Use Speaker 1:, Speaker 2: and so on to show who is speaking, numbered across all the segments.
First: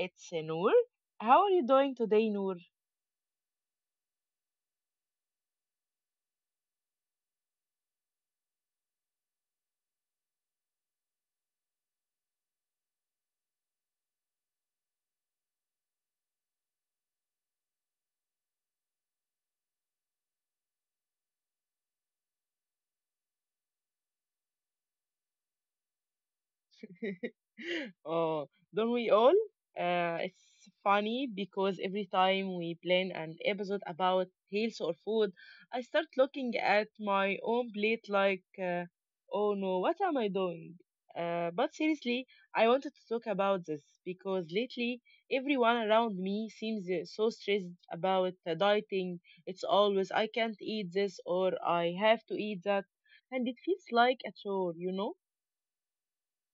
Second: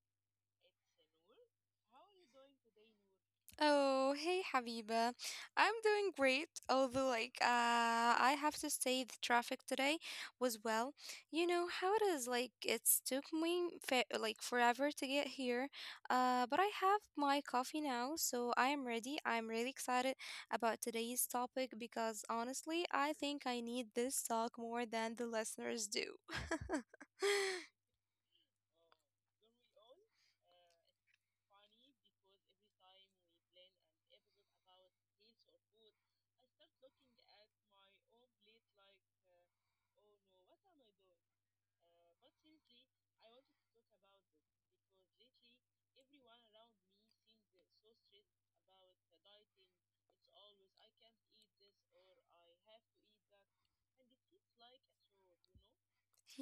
Speaker 1: It's Noor. How are you doing today, Noor?
Speaker 2: Oh, hey Habiba. I'm doing great, although like I have to say the traffic today was well. You know how it is, like it's took me fa like forever to get here. But I have my coffee now, so I am ready. I'm really excited about today's topic because honestly, I think I need this talk more than the listeners do.
Speaker 1: oh, don't we all? It's funny because every time we plan an episode about health or food, I start looking at my own plate like, oh no, what am I doing? But seriously, I wanted to talk about this because lately everyone around me seems so stressed about dieting. It's always I can't eat this or I have to eat that, and it feels like a chore, you know?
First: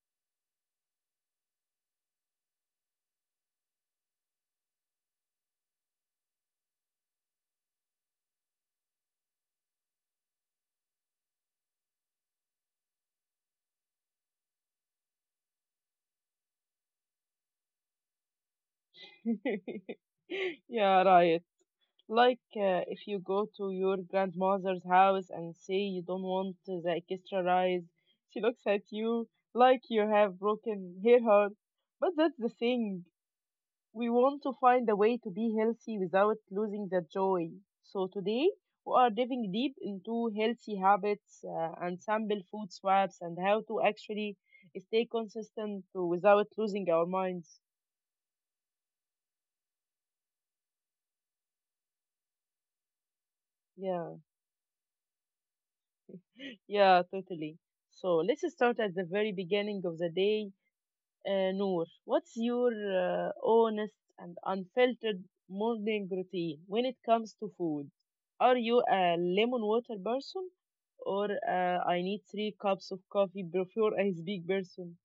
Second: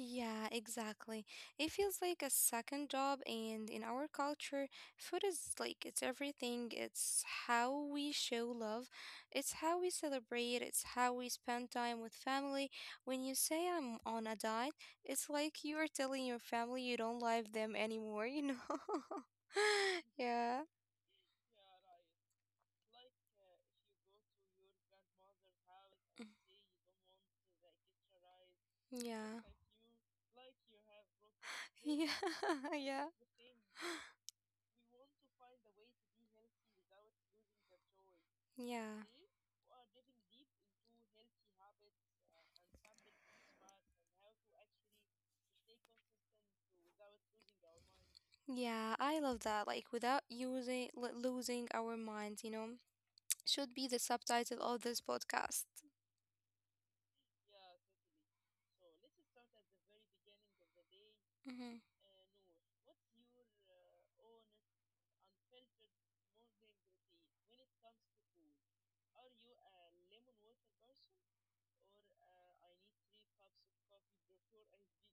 Speaker 2: Yeah, exactly. It feels like a second job, and in our culture, food is like it's everything. It's how we show love, it's how we celebrate, it's how we spend time with family. When you say I'm on a diet, it's like you are telling your family you don't love them anymore, Yeah,
Speaker 1: Yeah, right. If you go to your grandmother's house and say you don't want the extra rice, she looks at you
Speaker 2: yeah,
Speaker 1: like you have broken her heart.
Speaker 2: yeah,
Speaker 1: But that's the
Speaker 2: yeah,
Speaker 1: thing. We want to find a way to be healthy without losing the joy. So today we
Speaker 2: yeah.
Speaker 1: are diving deep into healthy habits and sample food swaps and how to actually stay consistent without losing our minds.
Speaker 2: Yeah, I love that. Like without using losing our minds. Should be the
Speaker 1: Yeah.
Speaker 2: subtitle of this podcast.
Speaker 1: Yeah, totally. So let's start at the very beginning of the day.
Speaker 2: Mhm.
Speaker 1: Noor, what's your honest and unfiltered morning routine when it comes to food? Are you a lemon water person or, I need three cups of coffee before I speak person?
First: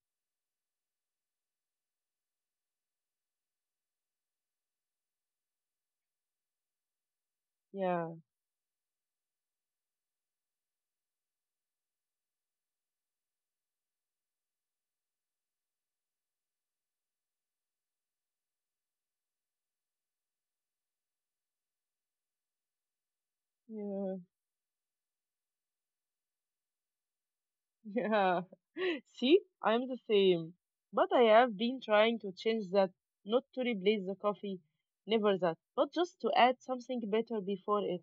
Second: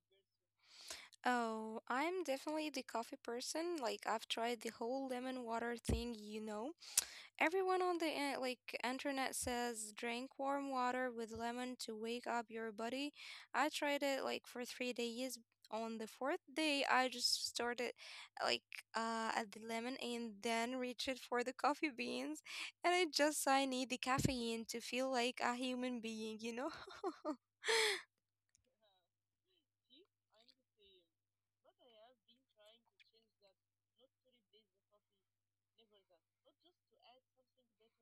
Speaker 2: Oh, I'm definitely the coffee person. Like I've tried the whole lemon water thing, Everyone on the
Speaker 1: Yeah,
Speaker 2: in- like internet says drink warm water with lemon to wake up your body. I tried it like for 3 days. On the fourth day, I just started like at the lemon and then reached for the coffee beans, and I need the
Speaker 1: yeah.
Speaker 2: caffeine to feel like a human being,
Speaker 1: Yeah. See, I'm the same. But I have been trying to change that, not to replace the coffee, never that, but just to add something better before it.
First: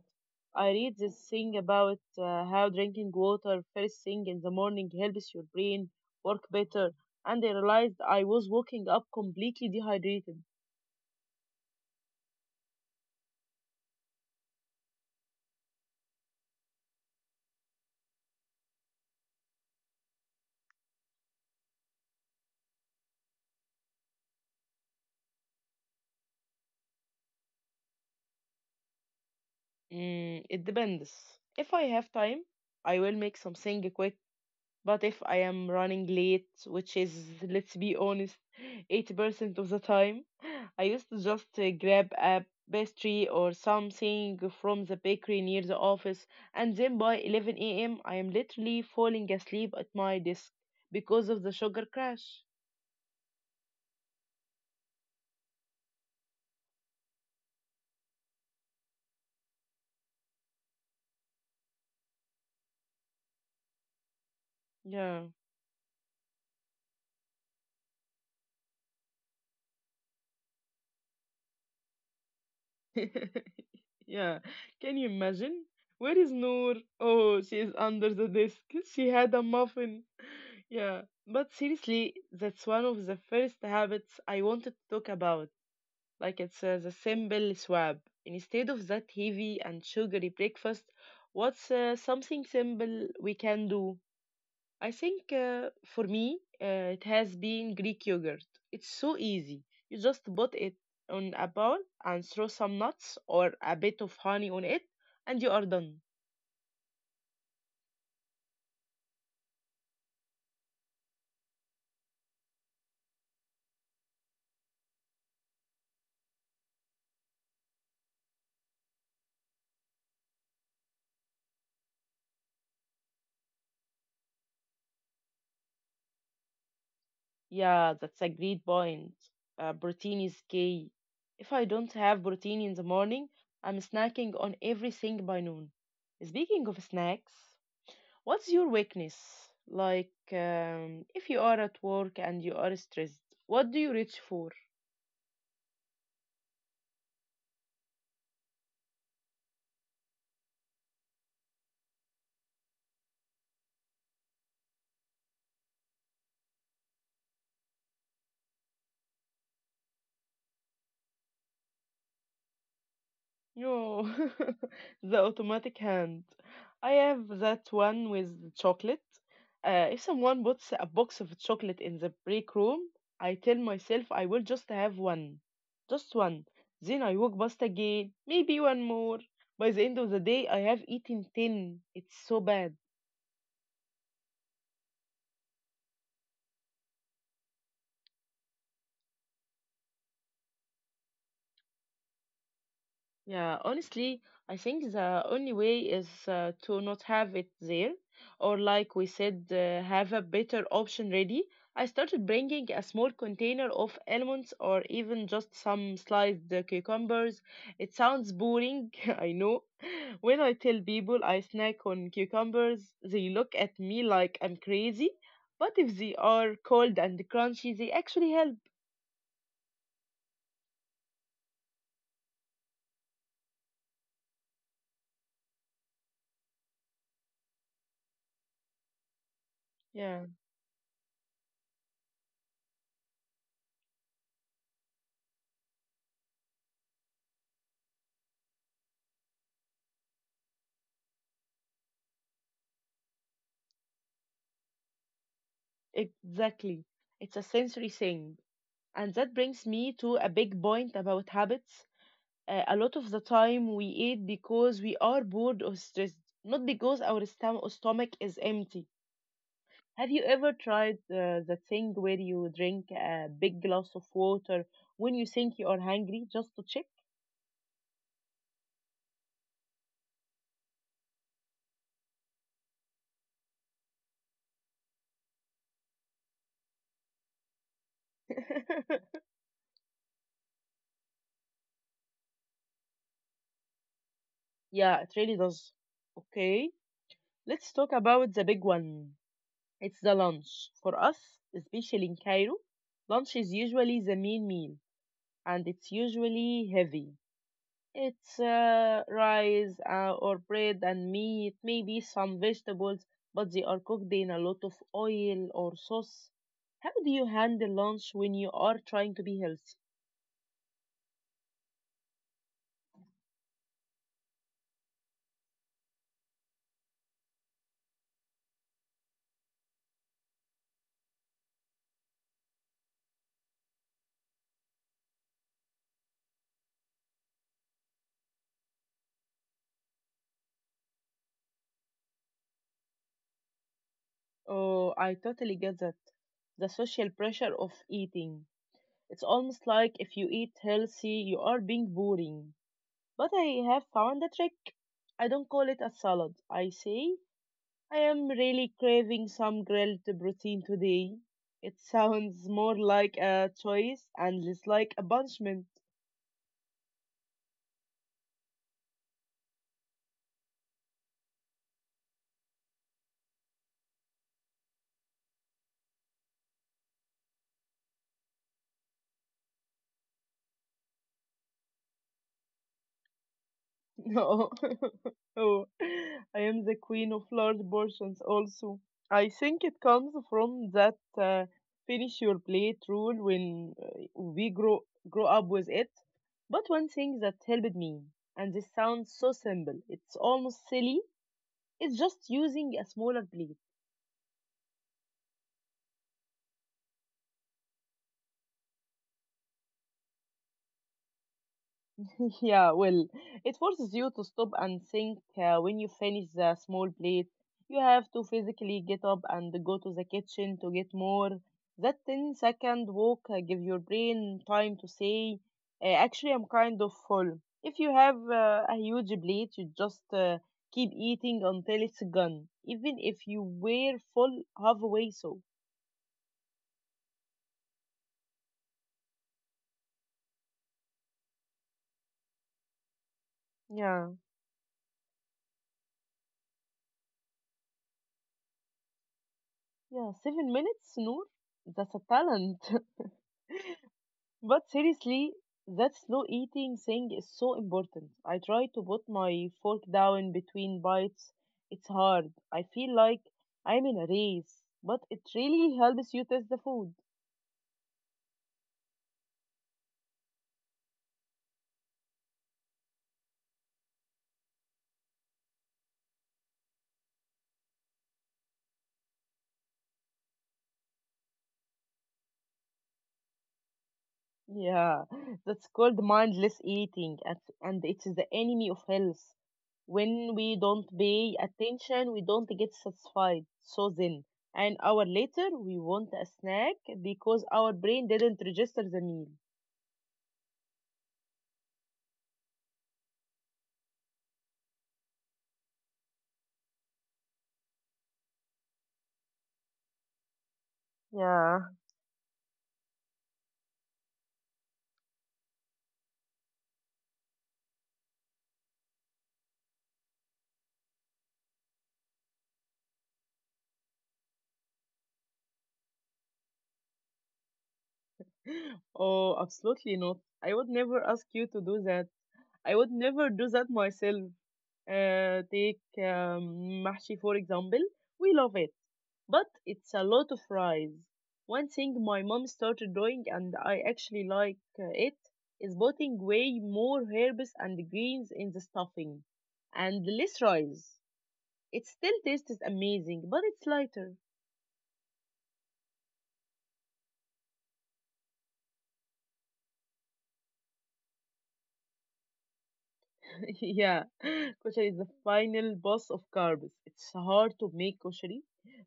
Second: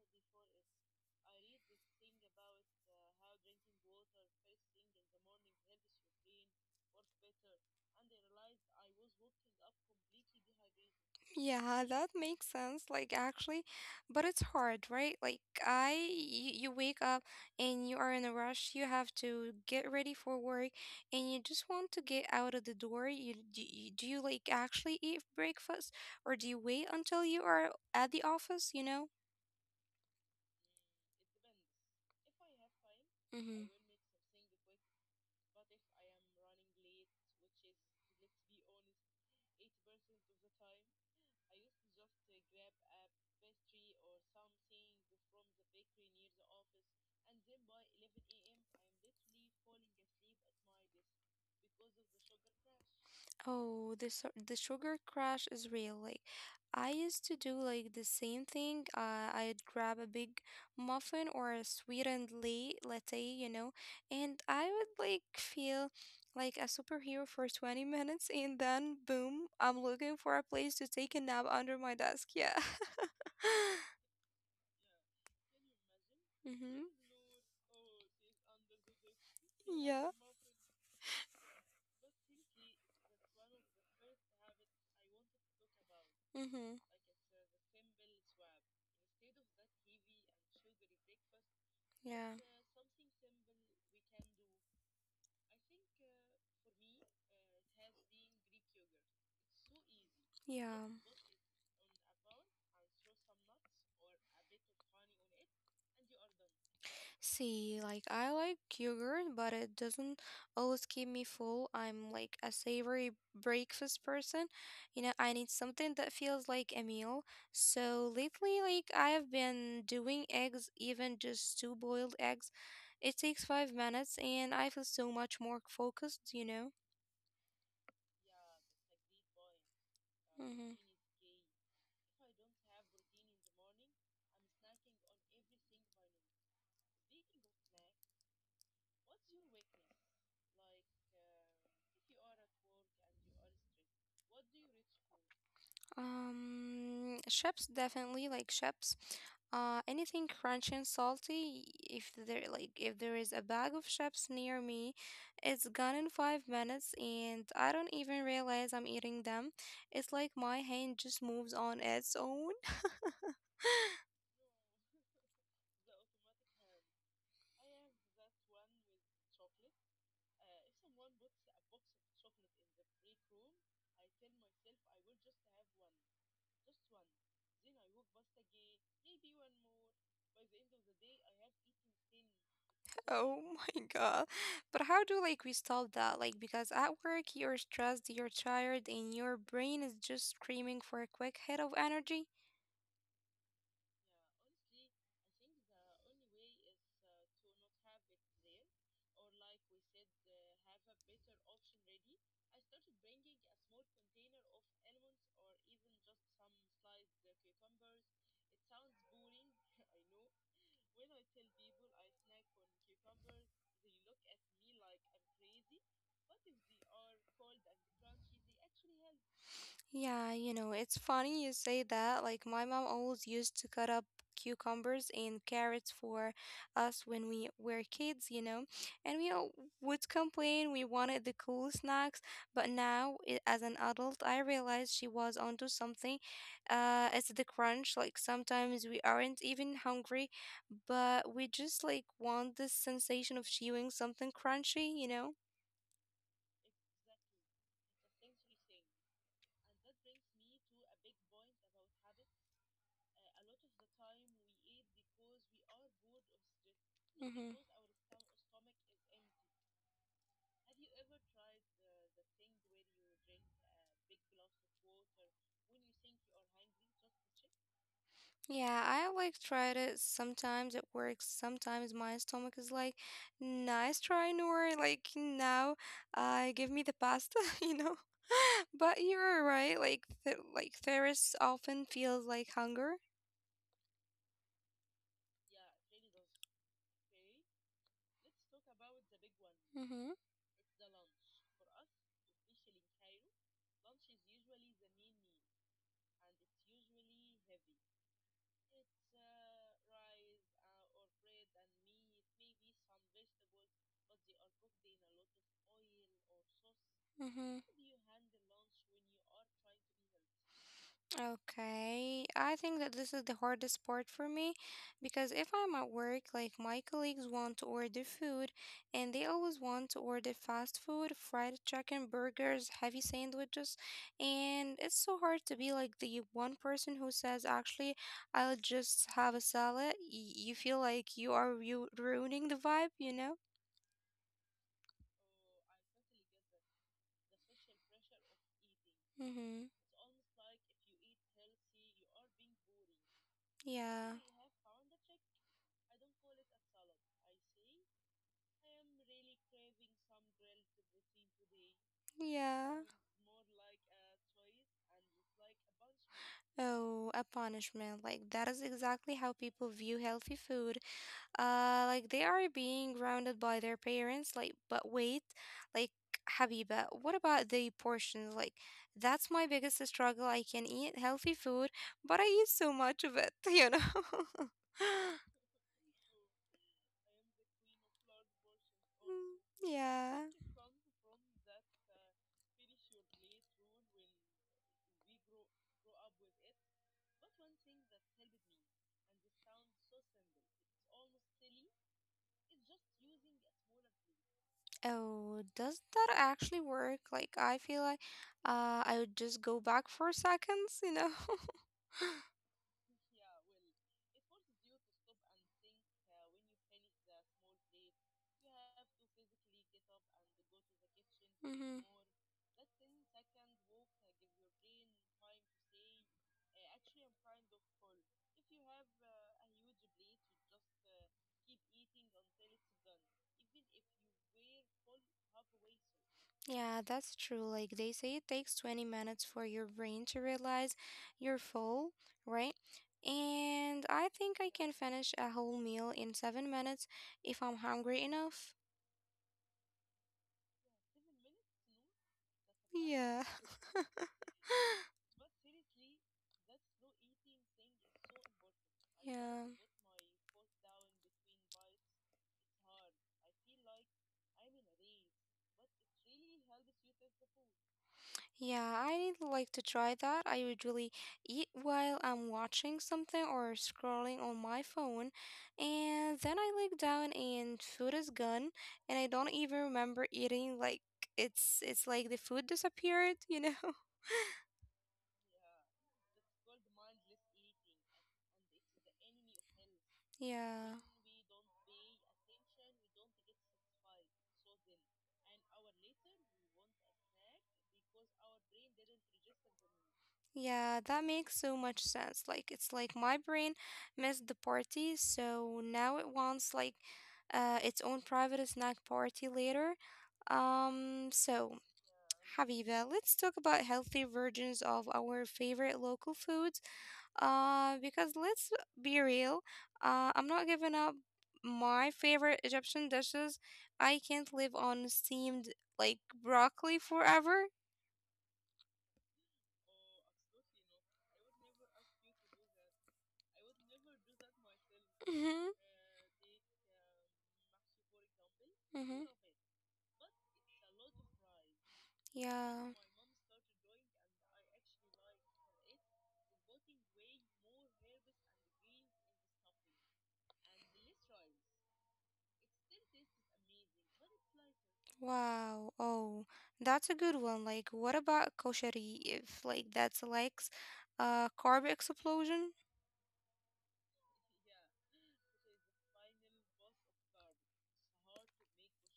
Speaker 1: I read this thing about how drinking water first thing in the morning helps your brain work better, and I realized I was waking up completely dehydrated.
Speaker 2: Yeah, that makes sense. Like, actually, but it's hard, right? Like, you wake up and you are in a rush. You have to get ready for work and you just want to get out of the door. Do you like actually eat breakfast or do you wait until you are at the office, you know?
Speaker 1: Mm, it depends. If I have time, I will make
Speaker 2: Mm-hmm.
Speaker 1: something quick. But if I am running late, which is, let's be honest, 80% of the time, I used to just grab a pastry or something from the bakery near the office, and then by 11 a.m., I am literally falling asleep at my desk because of the sugar crash.
Speaker 2: Oh, the sugar crash is real. Like, I used to do like the same thing. I'd grab a big muffin or a sweetened late latte, you know, and I would like
Speaker 1: Yeah.
Speaker 2: feel like a superhero for 20 minutes, and then boom, I'm looking for a place to take a nap under my desk. Yeah.
Speaker 1: Yeah, can you imagine? Where is Noor?
Speaker 2: Mm-hmm.
Speaker 1: Oh, she's under the desk. She had a muffin.
Speaker 2: Yeah.
Speaker 1: Yeah, but seriously, that's one of the first habits I wanted to talk about. Like it's
Speaker 2: Mm-hmm.
Speaker 1: The simple swab. Instead of that heavy and sugary breakfast, what's
Speaker 2: Yeah.
Speaker 1: something simple we can do? I think, for me, it has been Greek yogurt. It's so easy. You just put it
Speaker 2: Yeah.
Speaker 1: on a bowl and throw some nuts or a bit of honey on it, and you are done.
Speaker 2: See, like I like yogurt, but it doesn't always keep me full. I'm like a savory breakfast person. You know, I need something that feels like a meal. So lately, like I have been doing eggs, even just two boiled eggs. It takes 5 minutes and I feel so much more focused, you know?
Speaker 1: Yeah, that's a great point. Protein is
Speaker 2: Mm-hmm.
Speaker 1: key. If I don't have protein in the morning, I'm snacking on everything by noon. Speaking of snacks, what's your weakness? Like, if you are at work and you are stressed, what do you reach for?
Speaker 2: Chips, definitely, like chips. Anything crunchy and salty. If there is a bag of chips near me, it's gone in 5 minutes, and I don't even realize I'm eating them. It's like my hand just moves on its own.
Speaker 1: Yo, the automatic hand. I have that one with chocolate. If someone puts a box of chocolate in the break room, I tell myself I will just have one. Just one. Then I walk past again, maybe one more. By the end of the day, I have eaten 10. It's so bad.
Speaker 2: Oh my god! But how do like we stop that? Like, because at work you're stressed, you're tired, and your brain is just screaming for a quick hit of energy.
Speaker 1: Yeah, honestly, I think the only way is to not have it there, or like we said, have a better option ready. I started bringing a small container of almonds or even just some sliced cucumbers. It sounds boring, I know. When I tell people I snack on cucumbers, they look at me like I'm crazy. But if they are cold and crunchy, they actually help.
Speaker 2: Yeah, you know, it's funny you say that. Like, my mom always used to cut up cucumbers and carrots for us when we were kids, you know, and we all
Speaker 1: Yeah,
Speaker 2: would complain we wanted the cool snacks. But now, as an adult, I realized she was onto something. It's the crunch. Like, sometimes we aren't even hungry, but we just like want this sensation of chewing something crunchy, you know?
Speaker 1: exactly. It's a sensory thing. And that brings me to a big point about habits. A lot of the time we eat because we are bored or stressed, not because our
Speaker 2: Mm-hmm.
Speaker 1: stomach is empty. Have you ever tried the thing where you drink a big glass of water when you think you are hungry just to check?
Speaker 2: Yeah, I like tried it. Sometimes it works. Sometimes my stomach is like, nice try, Noor. Like now, give me the pasta, you know. But you're right. Like, th like thirst often feels like hunger.
Speaker 1: Yeah, it really does. Okay, let's talk about the big one. It's the
Speaker 2: Mm-hmm.
Speaker 1: lunch. For us, especially in Cairo, lunch is usually the main meal and it's usually heavy. It's rice or bread and meat, maybe some vegetables, but they are cooked in a lot of oil or sauce. How do you
Speaker 2: Mm-hmm.
Speaker 1: handle lunch when you are trying to be healthy?
Speaker 2: Okay, I think that this is the hardest part for me because if I'm at work, like my colleagues want to order food and they always want to order fast food, fried chicken, burgers, heavy sandwiches, and it's so hard to be like the one person who says, actually, I'll just have a salad. You feel like you are ru ruining the vibe, you know?
Speaker 1: Oh, I totally get that. The social pressure of eating. It's
Speaker 2: Mm-hmm.
Speaker 1: almost like if you eat healthy, you are being boring. But I have
Speaker 2: Yeah.
Speaker 1: found a trick. I don't call it a salad. I say I am really craving some grilled protein today. It sounds
Speaker 2: Yeah.
Speaker 1: more like a choice and less like a punishment.
Speaker 2: Oh, a punishment. Like, that is exactly how people view healthy food. Like, they are being grounded by their parents. Like, but wait, like, Habiba, what about the portions? Like, that's my biggest struggle. I can eat healthy food, but I eat so much of it, you know?
Speaker 1: No. Oh, I am the queen of large portions also. I think it
Speaker 2: Yeah.
Speaker 1: comes from that, finish your plate rule when we grow up with it. But one thing that helped me, and this sounds so simple, it's almost silly, is just using a smaller plate.
Speaker 2: Oh, does that actually work? Like, I feel like I would just go back for seconds, you know?
Speaker 1: Yeah, well, it forces you to stop and think when you finish the small plate. You have to
Speaker 2: You have to
Speaker 1: physically get up and
Speaker 2: physically
Speaker 1: go
Speaker 2: get
Speaker 1: to
Speaker 2: up
Speaker 1: the
Speaker 2: and go to
Speaker 1: kitchen to
Speaker 2: the kitchen,
Speaker 1: get more.
Speaker 2: cook Mm-hmm. more.
Speaker 1: That ten-second walk gives your brain time to say, actually, I'm kind of full. If you have a huge plate, you just keep eating until it's gone, even if you were full halfway. So,
Speaker 2: Yeah, that's true. Like they say, it takes 20 minutes for your brain to realize you're full, right? And
Speaker 1: yeah,
Speaker 2: I think I can finish a whole meal in 7 minutes if I'm hungry enough.
Speaker 1: yeah, 7 minutes, Noor, that's a talent.
Speaker 2: Yeah.
Speaker 1: But seriously, that slow eating thing is so important. I try to put
Speaker 2: I Yeah.
Speaker 1: my fork down between bites. It's hard. I feel like I'm in a race, but it really helps you taste the food.
Speaker 2: Yeah, I'd like to try that. I usually eat while I'm watching something or scrolling on my phone, and then I look down and food is gone, and I don't even remember eating. Like it's like the food disappeared, you know?
Speaker 1: Yeah, that's called mindless eating, and it's the enemy of health. When we
Speaker 2: Yeah.
Speaker 1: don't pay attention, we don't get satisfied. So then, an hour later, we want a snack because our brain didn't register the meal.
Speaker 2: Yeah, that makes so much sense. Like it's like my brain missed the party, so now it wants like its own private snack party later. Um,
Speaker 1: Yeah.
Speaker 2: so Habiba, let's talk about healthy versions of our favorite local foods. Because let's be real, I'm not giving up my favorite Egyptian dishes. I can't live on steamed like broccoli forever.
Speaker 1: Oh, absolutely not. I would never ask you to do that. I would never do that myself. Uh,
Speaker 2: Mm-hmm,
Speaker 1: take um, mahshi, for example. We love it,
Speaker 2: hmm.
Speaker 1: but it's a lot of rice. One thing my mom
Speaker 2: Yeah.
Speaker 1: started doing, and I actually it, is putting way more herbs and greens in the stuffing and less rice. It still tastes amazing, but it's lighter.
Speaker 2: Wow. Oh, that's a good one. Like, what about koshari, if like that's like a carb explosion?
Speaker 1: Yeah, koshari is the final boss of carbs. It's hard to make koshari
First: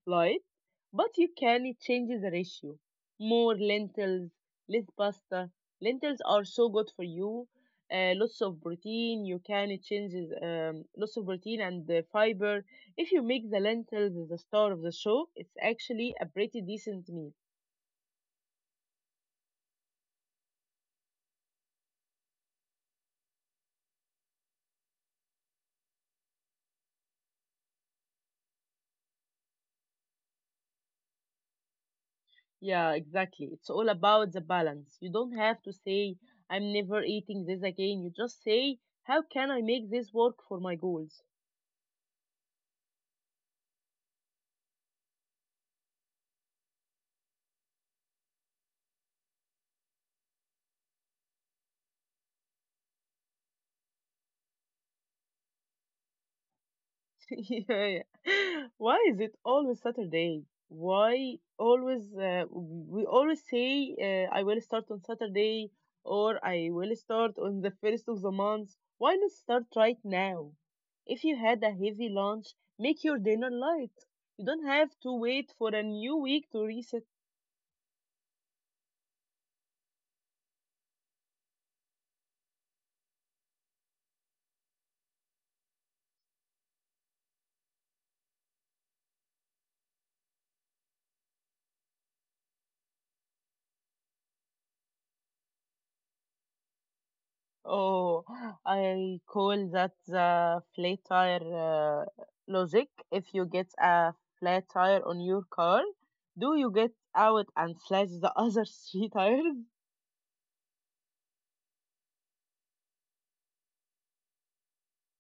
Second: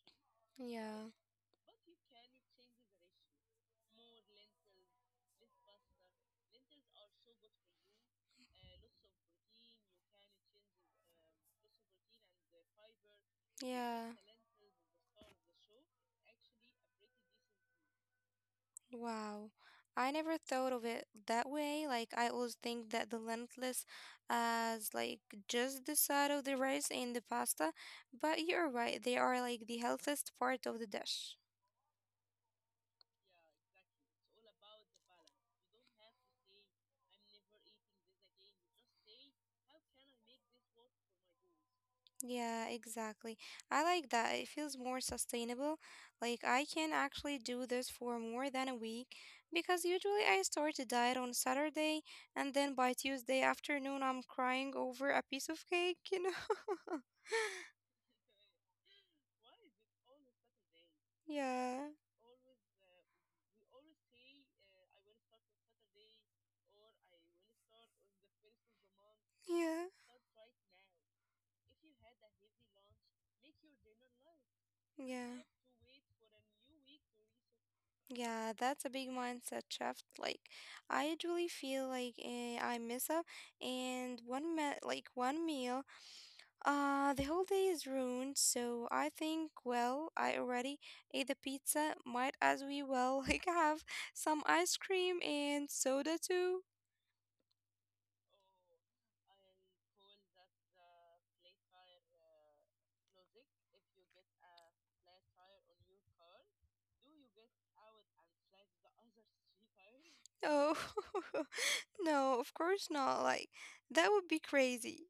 Speaker 1: light,
Speaker 2: Yeah.
Speaker 1: but you can change the ratio. More lentils, less pasta. Lentils are so good for you. Lots of protein. You can change lots of protein and the fiber. If you make the
Speaker 2: Yeah.
Speaker 1: lentils the star of the show, it's actually a pretty decent meal.
Speaker 2: Wow. I never thought of it that way. Like I always think that the lentless as like just the side of the rice and the pasta, but you're right, they are like the healthiest part of the dish.
Speaker 1: Yeah, exactly. It's all about the balance. You don't have to say, I'm never eating this again. You just say, how can I make this work for my goals?
Speaker 2: Yeah, exactly. I like that. It feels more sustainable. Like I can actually do this for more than a week, because usually I start a diet on Saturday and then by Tuesday afternoon I'm crying over a piece of cake, you know?
Speaker 1: Yeah. Yeah. Why is it always Saturday? Why
Speaker 2: Yeah,
Speaker 1: always, we always say, I will start on Saturday or I will start on the first of the month. Why not start
Speaker 2: yeah,
Speaker 1: right now? If you had a heavy lunch, make your dinner light. You don't have to
Speaker 2: yeah.
Speaker 1: wait for a new week to reset.
Speaker 2: Yeah, that's a big mindset shift. Like, I usually feel like eh, I mess up, and one me like one meal, the whole day is ruined, so I think, well, I already ate the pizza. Might as we well like have some ice cream and soda too.
Speaker 1: Oh, I call that the flat tire logic. If you get a flat tire on your car, do you get out and flash the other three tires?
Speaker 2: Oh, no, of course not. Like that would be crazy.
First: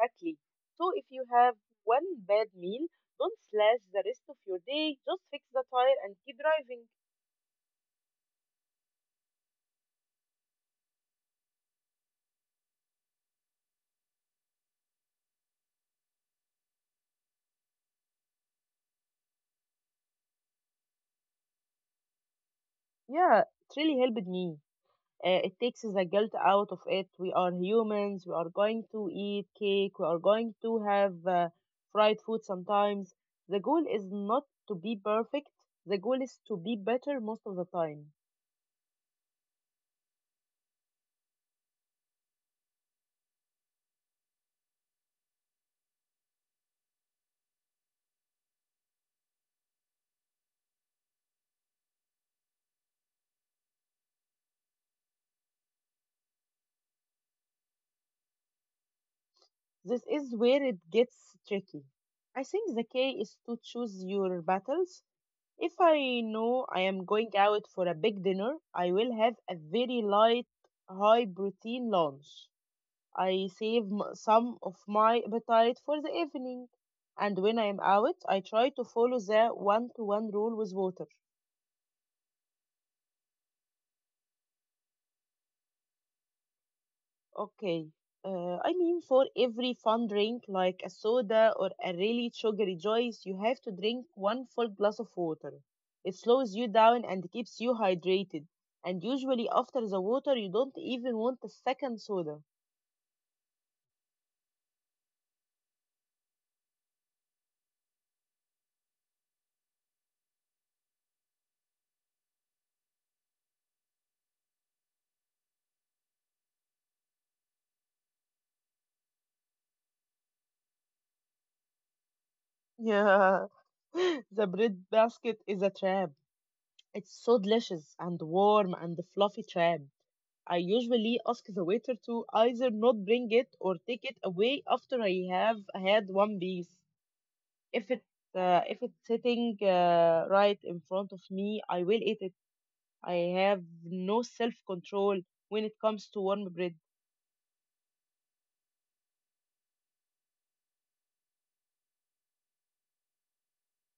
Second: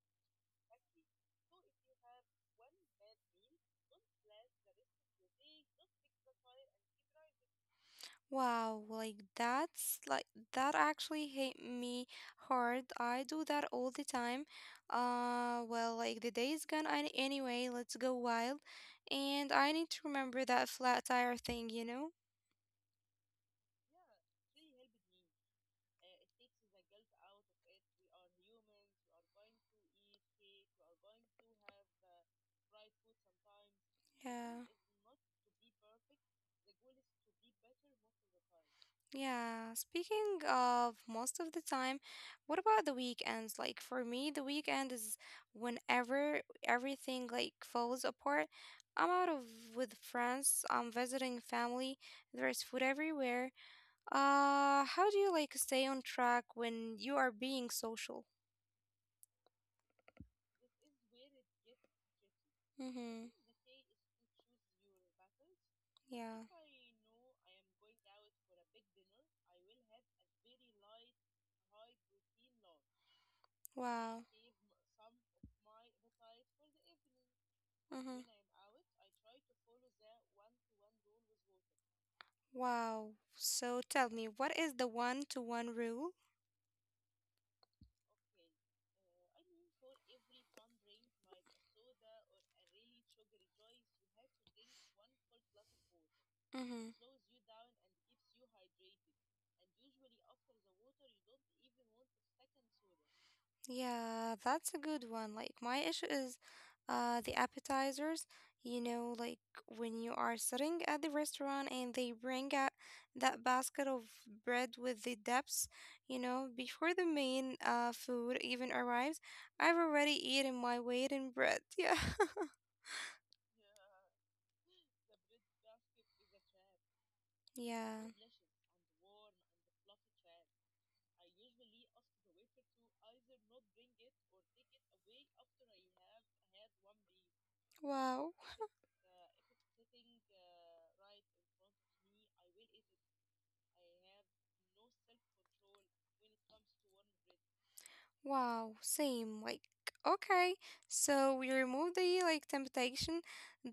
Speaker 1: Exactly. So if you have one bad meal, don't slash the rest of your day. Just fix the tire and keep driving.
Speaker 2: Wow, like that actually hit me hard. I do that all the time. Well, like the day is gone anyway. Let's go wild, and I need to remember that flat tire thing, you know?
Speaker 1: Yeah, it really helped me. It takes the guilt out of it. We are humans. We are going to eat cake. We are going to have fried food sometimes. The goal is not
Speaker 2: Yeah.
Speaker 1: to be perfect. The goal is to be better most of the time.
Speaker 2: Yeah, speaking of most of the time, what about the weekends? Like for me, the weekend is whenever everything like falls apart. I'm out of with friends, I'm visiting family, there's food everywhere. How do you like stay on track when you are being social?
Speaker 1: This is where it gets tricky. I think the key
Speaker 2: Mm-hmm.
Speaker 1: is to choose your battles. If I
Speaker 2: Yeah.
Speaker 1: know I am going out for a big dinner, I will have a very light, high protein lunch. I save
Speaker 2: Wow.
Speaker 1: some of my appetite for the evening. And when I'm
Speaker 2: Mm-hmm.
Speaker 1: out, I try to follow the one to one rule with water.
Speaker 2: Wow. So tell me, what is the one-to-one rule?
Speaker 1: Okay. For every fun drink like a soda or a really sugary juice, you have to drink one full glass of water. It slows you down
Speaker 2: Mm-hmm.
Speaker 1: and keeps you hydrated. And usually, after the water, you don't even want a second soda.
Speaker 2: Yeah, that's a good one. Like my issue is the appetizers, you know, like when you are sitting at the restaurant and they bring out that basket of bread with the dips, you know, before the main food even arrives, I've already eaten my weight in bread. Yeah.
Speaker 1: Yeah, the bread basket is a trap. It's so delicious
Speaker 2: Yeah.
Speaker 1: and warm and fluffy trap. I usually ask the waiter to either not bring it or take it away after I have had one piece. If it
Speaker 2: Wow.
Speaker 1: if it's sitting right in front of me, I will eat it. I have no self control when it comes to warm bread.
Speaker 2: Wow, same. Like, okay, so we remove the like temptation.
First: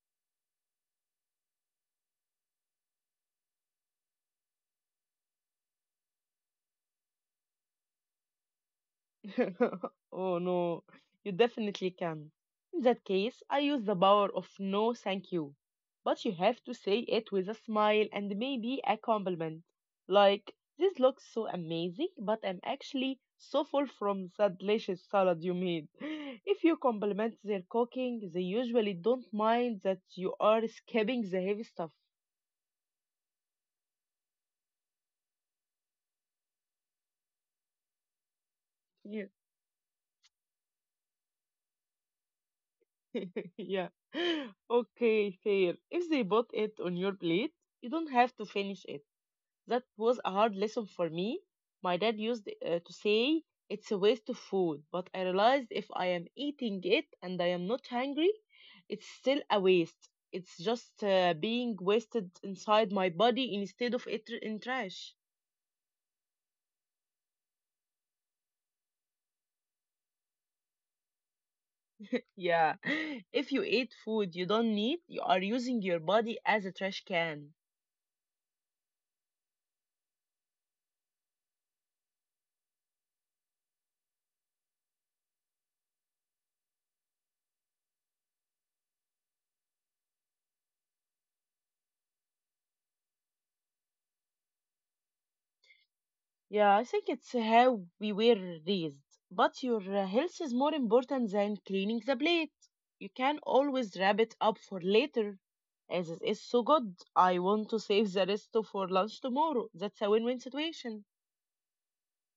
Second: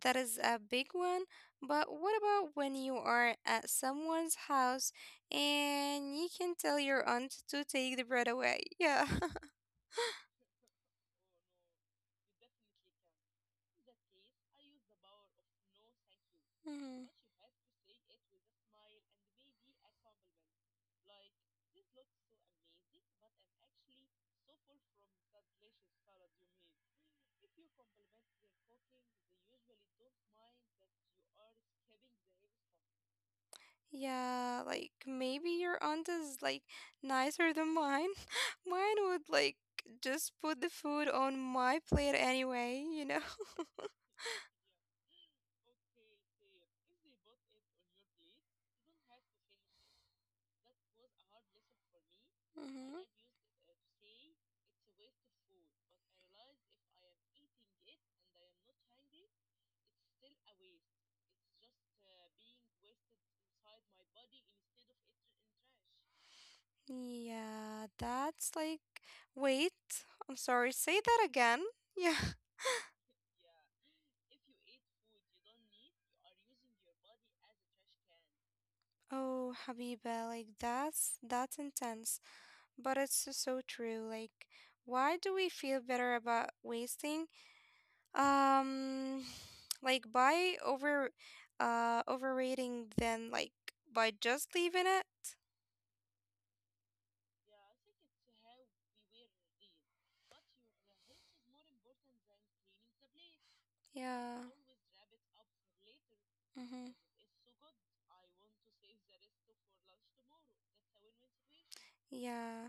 Speaker 2: That is a big one. But what about when you are at someone's house and you can tell your aunt to take the bread away? Yeah.
Speaker 1: Oh no, you definitely can. In that case, I use the power of no thank you. But you have to
Speaker 2: Mhm.
Speaker 1: say it with a smile and maybe a compliment. Like, this looks so amazing, but I'm actually so full from that delicious salad you made. If you compliment their cooking, they usually don't mind that you are skipping the heavy stuff.
Speaker 2: Yeah, like maybe your aunt is like nicer than mine. Mine would
Speaker 1: Yeah,
Speaker 2: like just put the food on my plate anyway, you know?
Speaker 1: yeah. Okay, fair. If they bought it on your plate, you don't have to finish it. That was a hard lesson for me. My dad used
Speaker 2: Mhm.
Speaker 1: to say it's a waste of food, but I realized if I am eating it and I am not hungry, it's still a waste. It's just being wasted inside my body instead of it in trash.
Speaker 2: Yeah, that's like, wait, I'm sorry, say that again. Yeah.
Speaker 1: Yeah. If you eat food you don't need, you are using your body as a trash can.
Speaker 2: Oh, Habiba, like that's intense, but it's so, so true. Like, why do we feel better about wasting? Um, like by overrating than like by just leaving it.
Speaker 1: Yeah, I think it's how we were raised. But your health is more important than cleaning the plate. You can always
Speaker 2: Yeah.
Speaker 1: wrap it up for later, as it is
Speaker 2: Mm-hmm.
Speaker 1: so good. I want to save the for lunch tomorrow. That's a win win situation.
Speaker 2: Yeah.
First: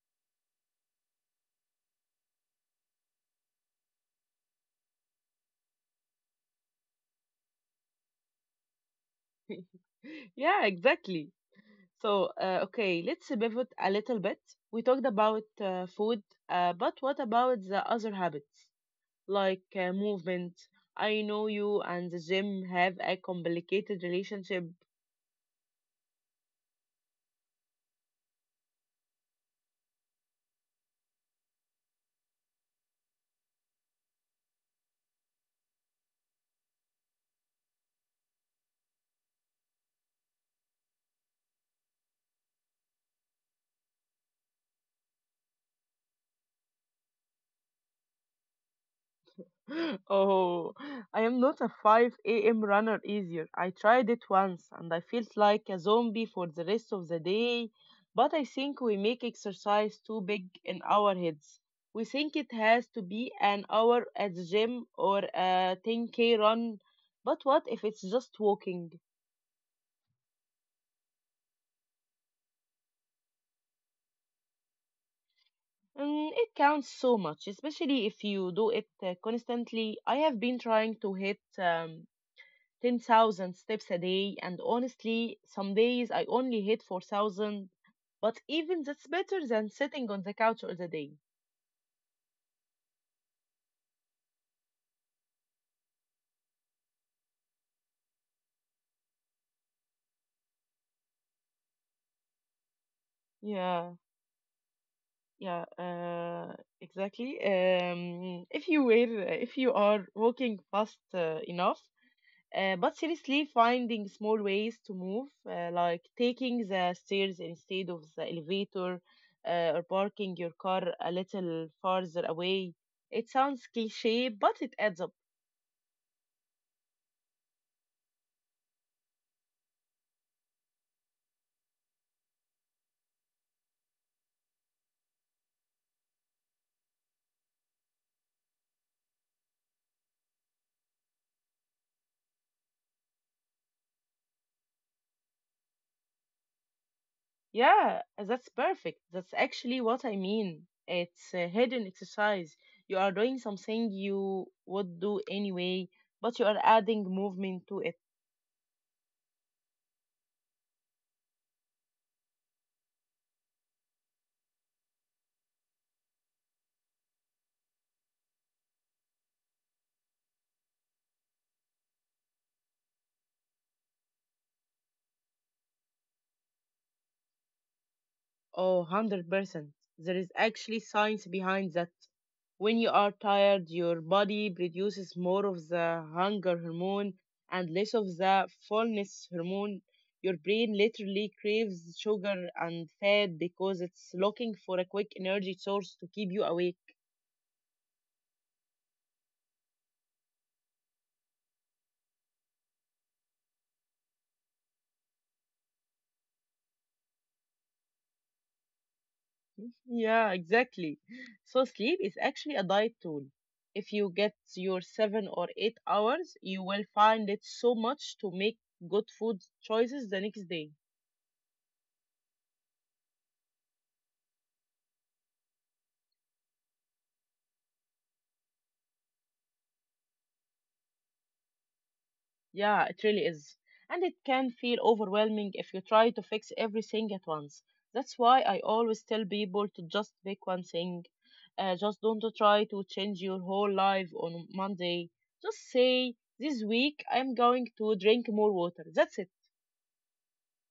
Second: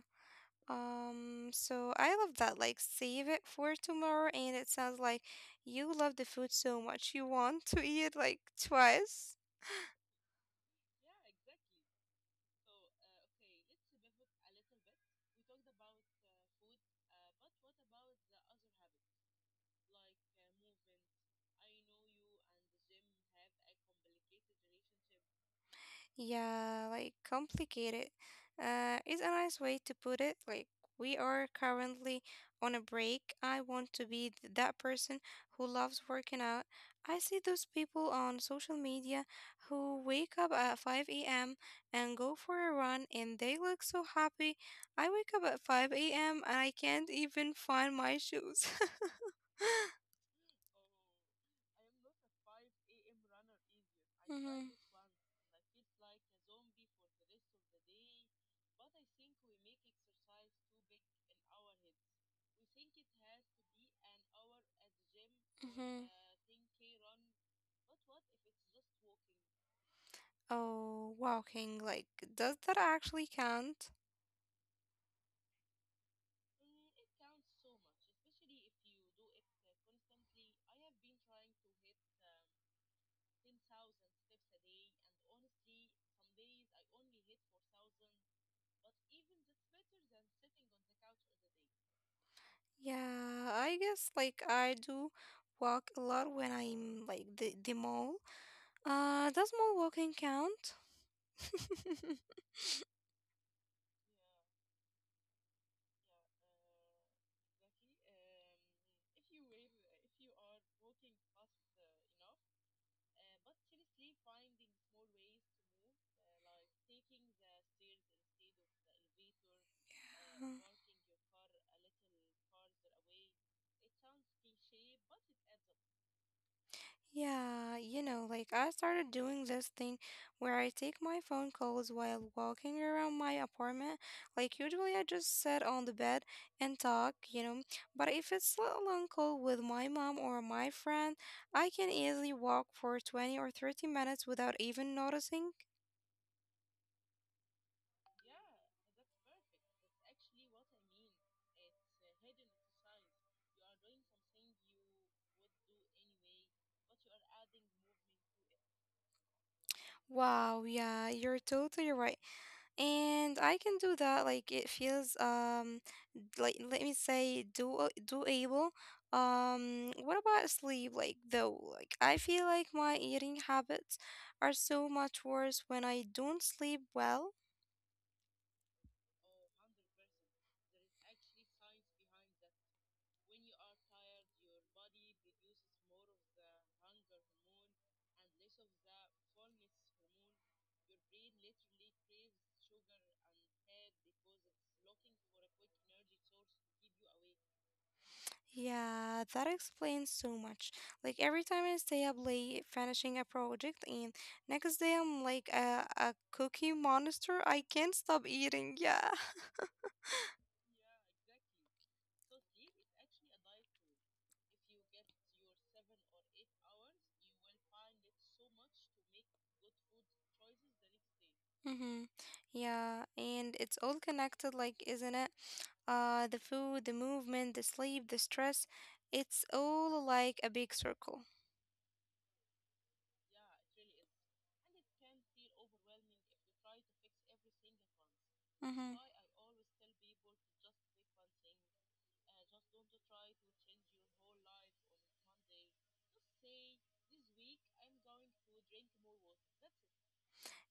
Speaker 2: So I love that. Like, save it for tomorrow, and it sounds like you love the food so much you want to eat like twice.
Speaker 1: yeah, exactly. Okay, let's pivot a little bit. We talked about food, but what about the other habits, like movement? I know you and the gym have a complicated relationship.
Speaker 2: Yeah, complicated is a nice way to put it. Like, we are currently on a break. I want to be that person who loves working out. I see those people on social media who wake up at 5 a.m. and go for a run, and they look so happy. I wake up at 5 a.m. and I can't even find my shoes.
Speaker 1: Oh, I am not a 5 a.m. runner either. I tried it
Speaker 2: Mm-hmm.
Speaker 1: once and I felt like a zombie for the rest of the day. But I think we make exercise too big in our heads. We think it has to be an hour at the gym or a
Speaker 2: Mm-hmm.
Speaker 1: 10k run. But what if it's just walking?
Speaker 2: Oh, walking, like, does that actually count?
Speaker 1: Mm, it counts so much, especially if you do it constantly. I have been trying to hit 10,000 steps a day, and honestly, some days I only hit 4,000, but even that's better than sitting on the couch all the day.
Speaker 2: Yeah, I guess like I do walk a lot when I'm like the mall. Does mall walking count?
Speaker 1: Yeah, yeah, exactly. If you are walking fast enough, but seriously, finding small ways to move, like taking the stairs instead of the elevator, or parking
Speaker 2: Yeah.
Speaker 1: your car a little farther away. It sounds cliche, but it adds up.
Speaker 2: Yeah, you know, like I started doing this thing where I take my phone calls while walking around my apartment. Like usually I just sit on the bed and talk, you know, but if it's a long call with my mom or my friend, I can easily walk for 20 or 30 minutes without even noticing.
Speaker 1: Yeah, that's perfect. That's actually what I mean. It's a hidden exercise. You are doing something you would do anyway, but you are adding movement to it.
Speaker 2: Wow, yeah, you're totally right. And I can do that. Like, it feels like, let me say, do doable. What about sleep? Like, though, like, I feel like my eating habits are so much worse when I don't sleep well.
Speaker 1: Oh, 100%. There is actually science behind that. When you are tired, your body produces more of the hunger hormone and less of the fullness hormone. Your brain literally craves sugar and fat because it's looking for a quick energy source to keep you awake.
Speaker 2: Yeah, that explains so much. Like, every time I stay up late finishing a project, and next day I'm like a cookie monster. I can't stop eating. Yeah.
Speaker 1: Yeah, exactly. So sleep is actually a diet tool. If you get your 7 or 8 hours, you will find it so much to make good food choices the next day.
Speaker 2: Mm-hmm. Yeah, and it's all connected, like, isn't it? The food, the movement, the sleep, the stress, it's all like a big circle.
Speaker 1: Yeah, it really is. And it can feel overwhelming if you try to fix everything at once. That's why I
Speaker 2: Mm-hmm.
Speaker 1: always tell people to just pick one thing. Just don't try to change your whole life on Monday. Just say, this week I'm going to drink more water. That's it.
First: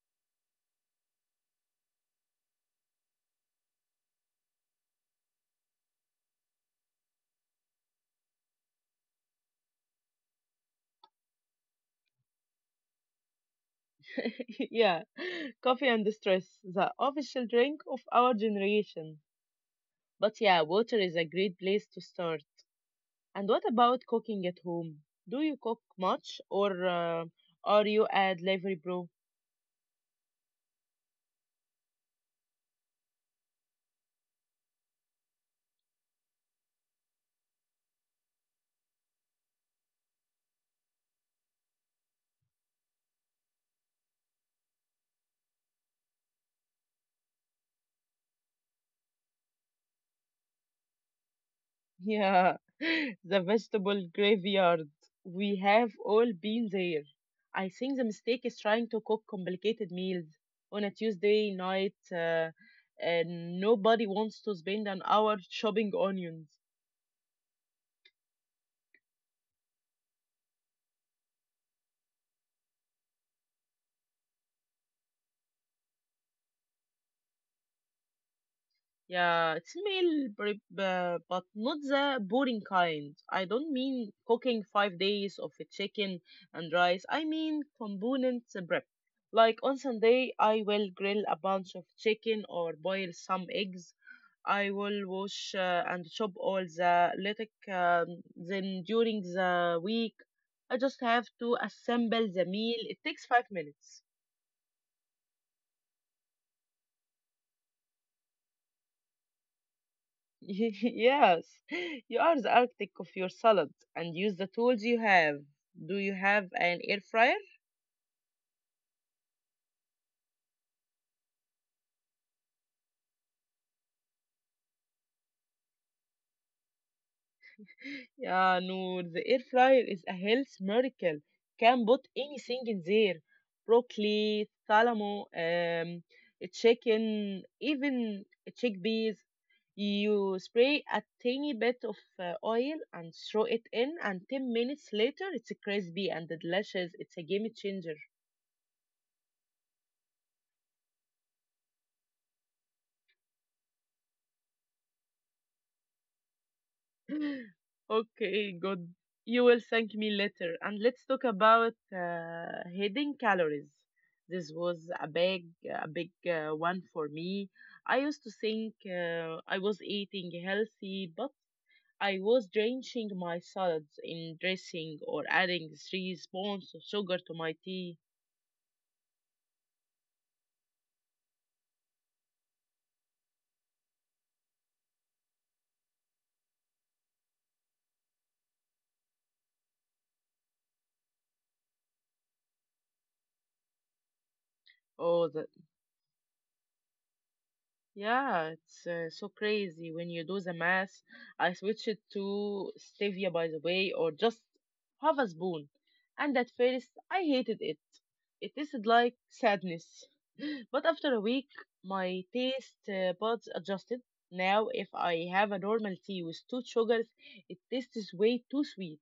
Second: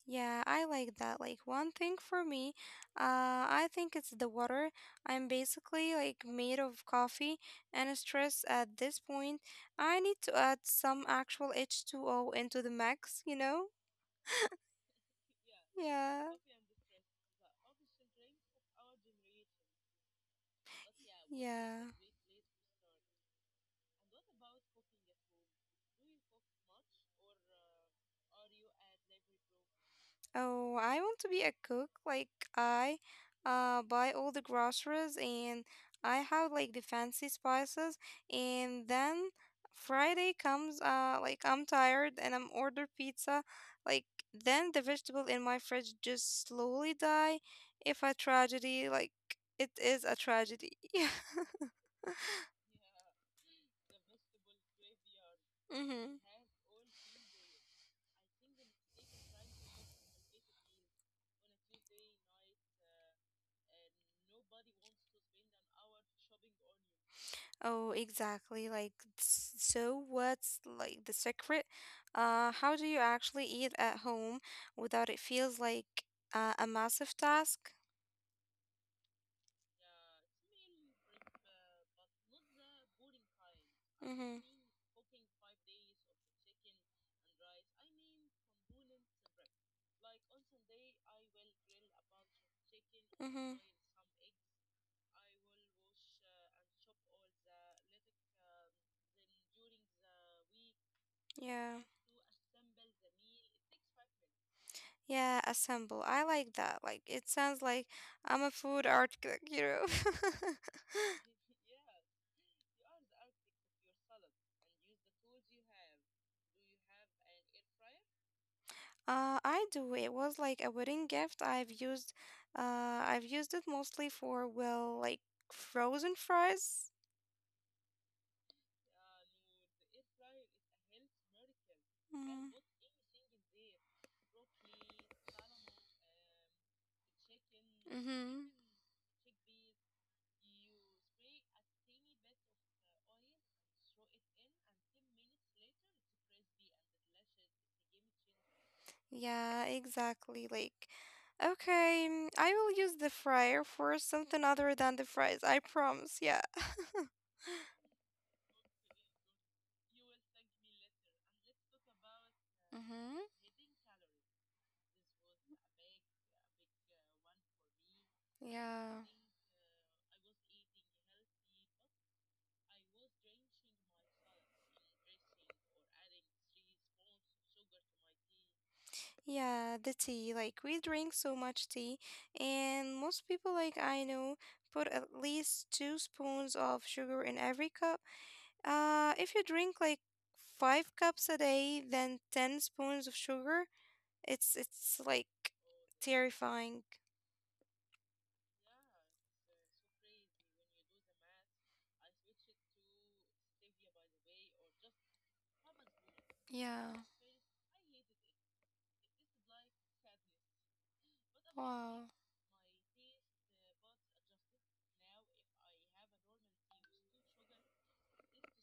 Speaker 2: Yeah, I like that. Like, one thing for me, I think it's the water. I'm basically like made of coffee and stress at this point. I need to add some actual H2O into the mix, you know?
Speaker 1: yeah. Coffee and
Speaker 2: Yeah.
Speaker 1: stress, the official drink of our generation. But yeah, water is a great place
Speaker 2: Yeah.
Speaker 1: to start. And what about cooking at home? Do you cook much, or are you a delivery bro?
Speaker 2: Oh, I want to be a cook. Like, I buy all the groceries and I have like the fancy spices, and then Friday comes. Like, I'm tired and I'm order pizza. Like, then the vegetable in my fridge just slowly die. If a tragedy, like, it is a tragedy.
Speaker 1: Yeah, the vegetable graveyard. We have all
Speaker 2: mm
Speaker 1: been there. I think the mistake is trying to cook complicated meals on a Tuesday night. And nobody wants to spend an hour chopping onions.
Speaker 2: Oh, exactly. Like, so what's like the secret? How do you actually eat at home without it feels like a massive task?
Speaker 1: Yeah, it's meal prep, but not the boring kind. I don't mean
Speaker 2: Mm-hmm.
Speaker 1: cooking 5 days of a chicken and rice. I mean component prep. Like on Sunday, I will grill a bunch of chicken or boil some
Speaker 2: Mm-hmm.
Speaker 1: eggs. I will wash and chop all the lettuce. Then during the week, I just have to
Speaker 2: Yeah.
Speaker 1: assemble the meal. It takes 5 minutes.
Speaker 2: Yeah, assemble. I like that. Like, it sounds like I'm a food art cook, you know?
Speaker 1: Yes, you are the architect of your salad, and use the tools you have. Do you have an air fryer?
Speaker 2: I do. It was like a wedding gift. I've used it mostly for, well, like, frozen fries.
Speaker 1: Yeah, no, the air fryer is a health miracle. Can put
Speaker 2: Mm-hmm.
Speaker 1: anything in there. Broccoli, salamo, chicken, even
Speaker 2: Mm-hmm.
Speaker 1: chickpeas. You spray a tiny bit of oil and throw it in, and 10 minutes later, it's crispy and delicious. It's a game changer.
Speaker 2: Yeah, exactly. Like, okay, I will use the fryer for something other than the fries. I promise. Yeah.
Speaker 1: Okay, good. You will thank me later. And let's talk about hidden
Speaker 2: Mm-hmm.
Speaker 1: calories. This was a big one for me. I used to think
Speaker 2: Yeah.
Speaker 1: I was eating healthy, but I was drenching my salads in dressing or adding three spoons of sugar to my tea.
Speaker 2: Yeah, the tea. Like, we drink so much tea, and most people, like I know, put at least two spoons of sugar in every cup. If you drink like five cups a day, then 10 spoons of sugar, it's
Speaker 1: Oh,
Speaker 2: it's
Speaker 1: the,
Speaker 2: like terrifying.
Speaker 1: Yeah, it's so crazy when you do the math. I switched it to stevia, by the way, or just half a spoon. And at first, I
Speaker 2: Yeah.
Speaker 1: hated it. It tasted like sadness. But after a week, my
Speaker 2: Wow.
Speaker 1: taste buds adjusted. Now, if I have a normal tea with two sugars, it tastes way too sweet.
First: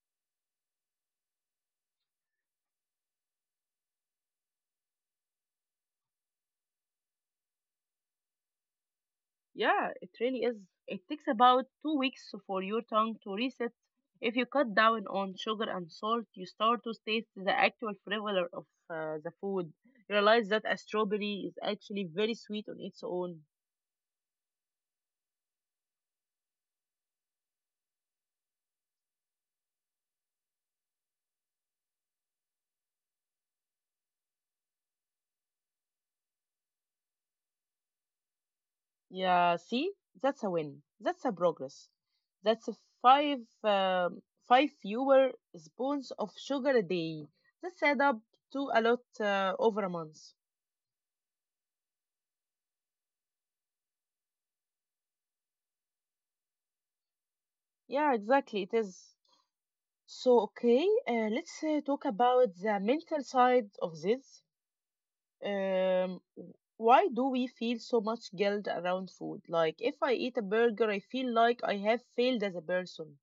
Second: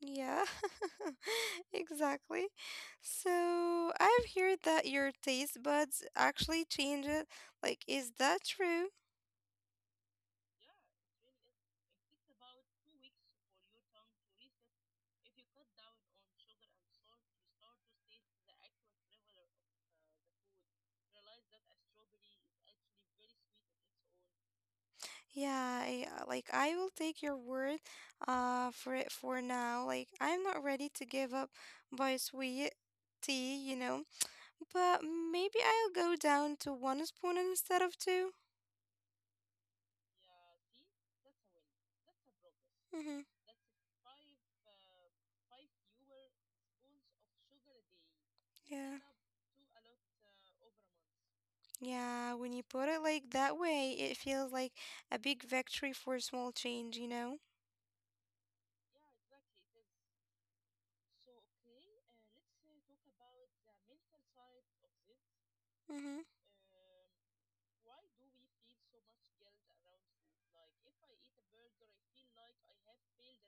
Speaker 2: Yeah, exactly. So I've heard that your taste buds actually change it. Like, is that true?
Speaker 1: Yeah, it really is. It takes about 2 weeks for your tongue to reset. If you cut down on sugar and salt, you start to taste the actual flavor of the food. You realize that a strawberry is actually very sweet on its own.
Speaker 2: Yeah, like, I will take your word for it for now. Like, I'm not ready to give up by sweet tea, you know. But maybe I'll go down to one spoon instead of 2.
Speaker 1: Yeah, see, that's a win. That's a progress. That's a
Speaker 2: Mm-hmm.
Speaker 1: five um, fewer spoons of sugar a day. That's add up
Speaker 2: Yeah.
Speaker 1: to a lot over a month.
Speaker 2: Yeah, when you put it like that way, it feels like a big victory for small change, you know?
Speaker 1: Yeah, exactly. It is. So, okay, let's talk about the mental side of this.
Speaker 2: Mm-hmm.
Speaker 1: Um, why do we feel so much guilt around food? Like, if I eat a burger, I feel like I have failed as a person.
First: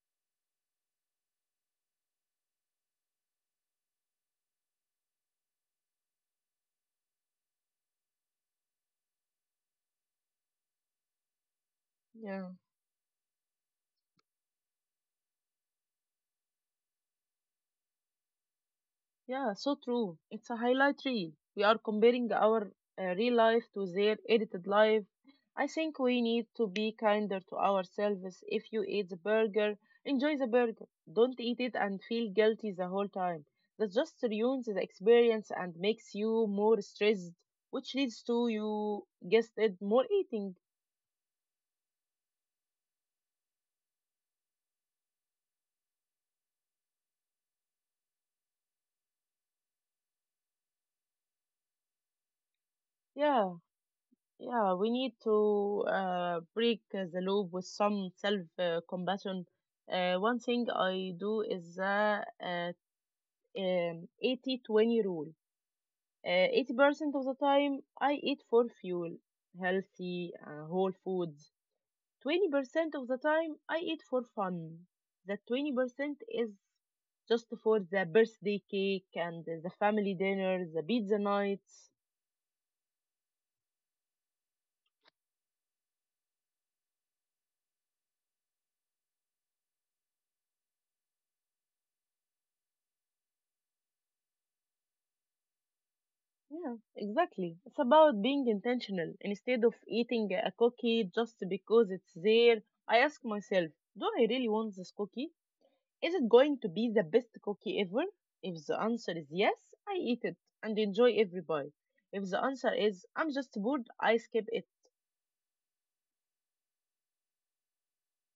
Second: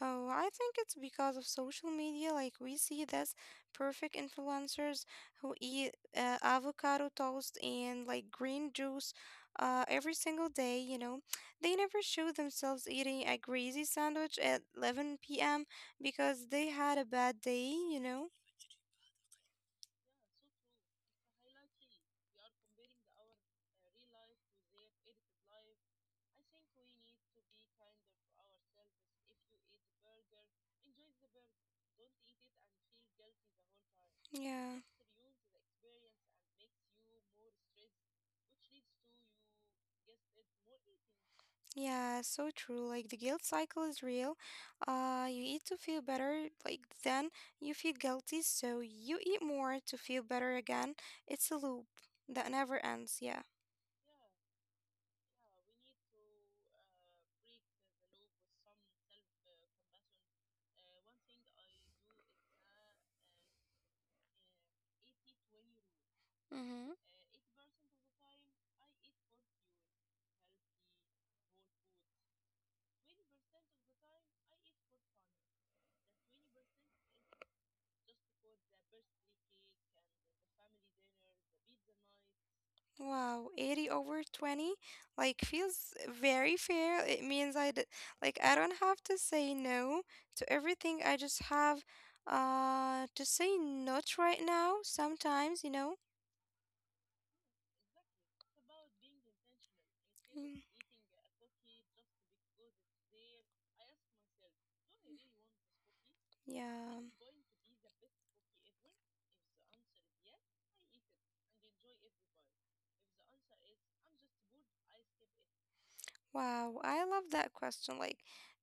Speaker 2: Oh, I think it's because of social media. Like, we see this perfect influencers who eat avocado toast and like green juice every single day, you know. They never show
Speaker 1: Yeah.
Speaker 2: themselves eating a greasy sandwich at 11 p.m. because they had a bad day, you know.
Speaker 1: Yeah, so true. It's a highlight reel. We are comparing our real life to their edited life. I think we need to be kinder to ourselves. If you eat the burger, enjoy the burger. Don't eat it and feel guilty the whole time. That just ruins
Speaker 2: Yeah.
Speaker 1: the experience and makes you more stressed, which leads to, you guessed it, more eating.
Speaker 2: Yeah, so true. Like, the guilt cycle is real. You eat to feel better, like, then you feel guilty, so you eat more to feel better again. It's a loop that never ends. Yeah.
Speaker 1: Yeah. Yeah, we need to break the loop with some self compassion. One thing I do is the 80-20 rule.
Speaker 2: Mm-hmm.
Speaker 1: 80% of the time I eat for fuel, healthy, whole foods. 20% of the time I eat for fun. That 20% is just for the birthday cake and the family dinner, the pizza nights.
Speaker 2: Wow, 80 over 20 like feels very fair. It means I d like, I don't have to say no to everything. I just have to say not right now sometimes, you know.
Speaker 1: Yeah, exactly. It's about being intentional. Instead of eating
Speaker 2: Mm.
Speaker 1: a cookie just because it's there, I ask myself, do I really want this cookie? Is it going to
Speaker 2: Yeah.
Speaker 1: be the best cookie ever? If the answer is yes, I eat it and enjoy every bite. If the answer is I'm just bored, I skip it.
Speaker 2: Wow, I love that question. Like,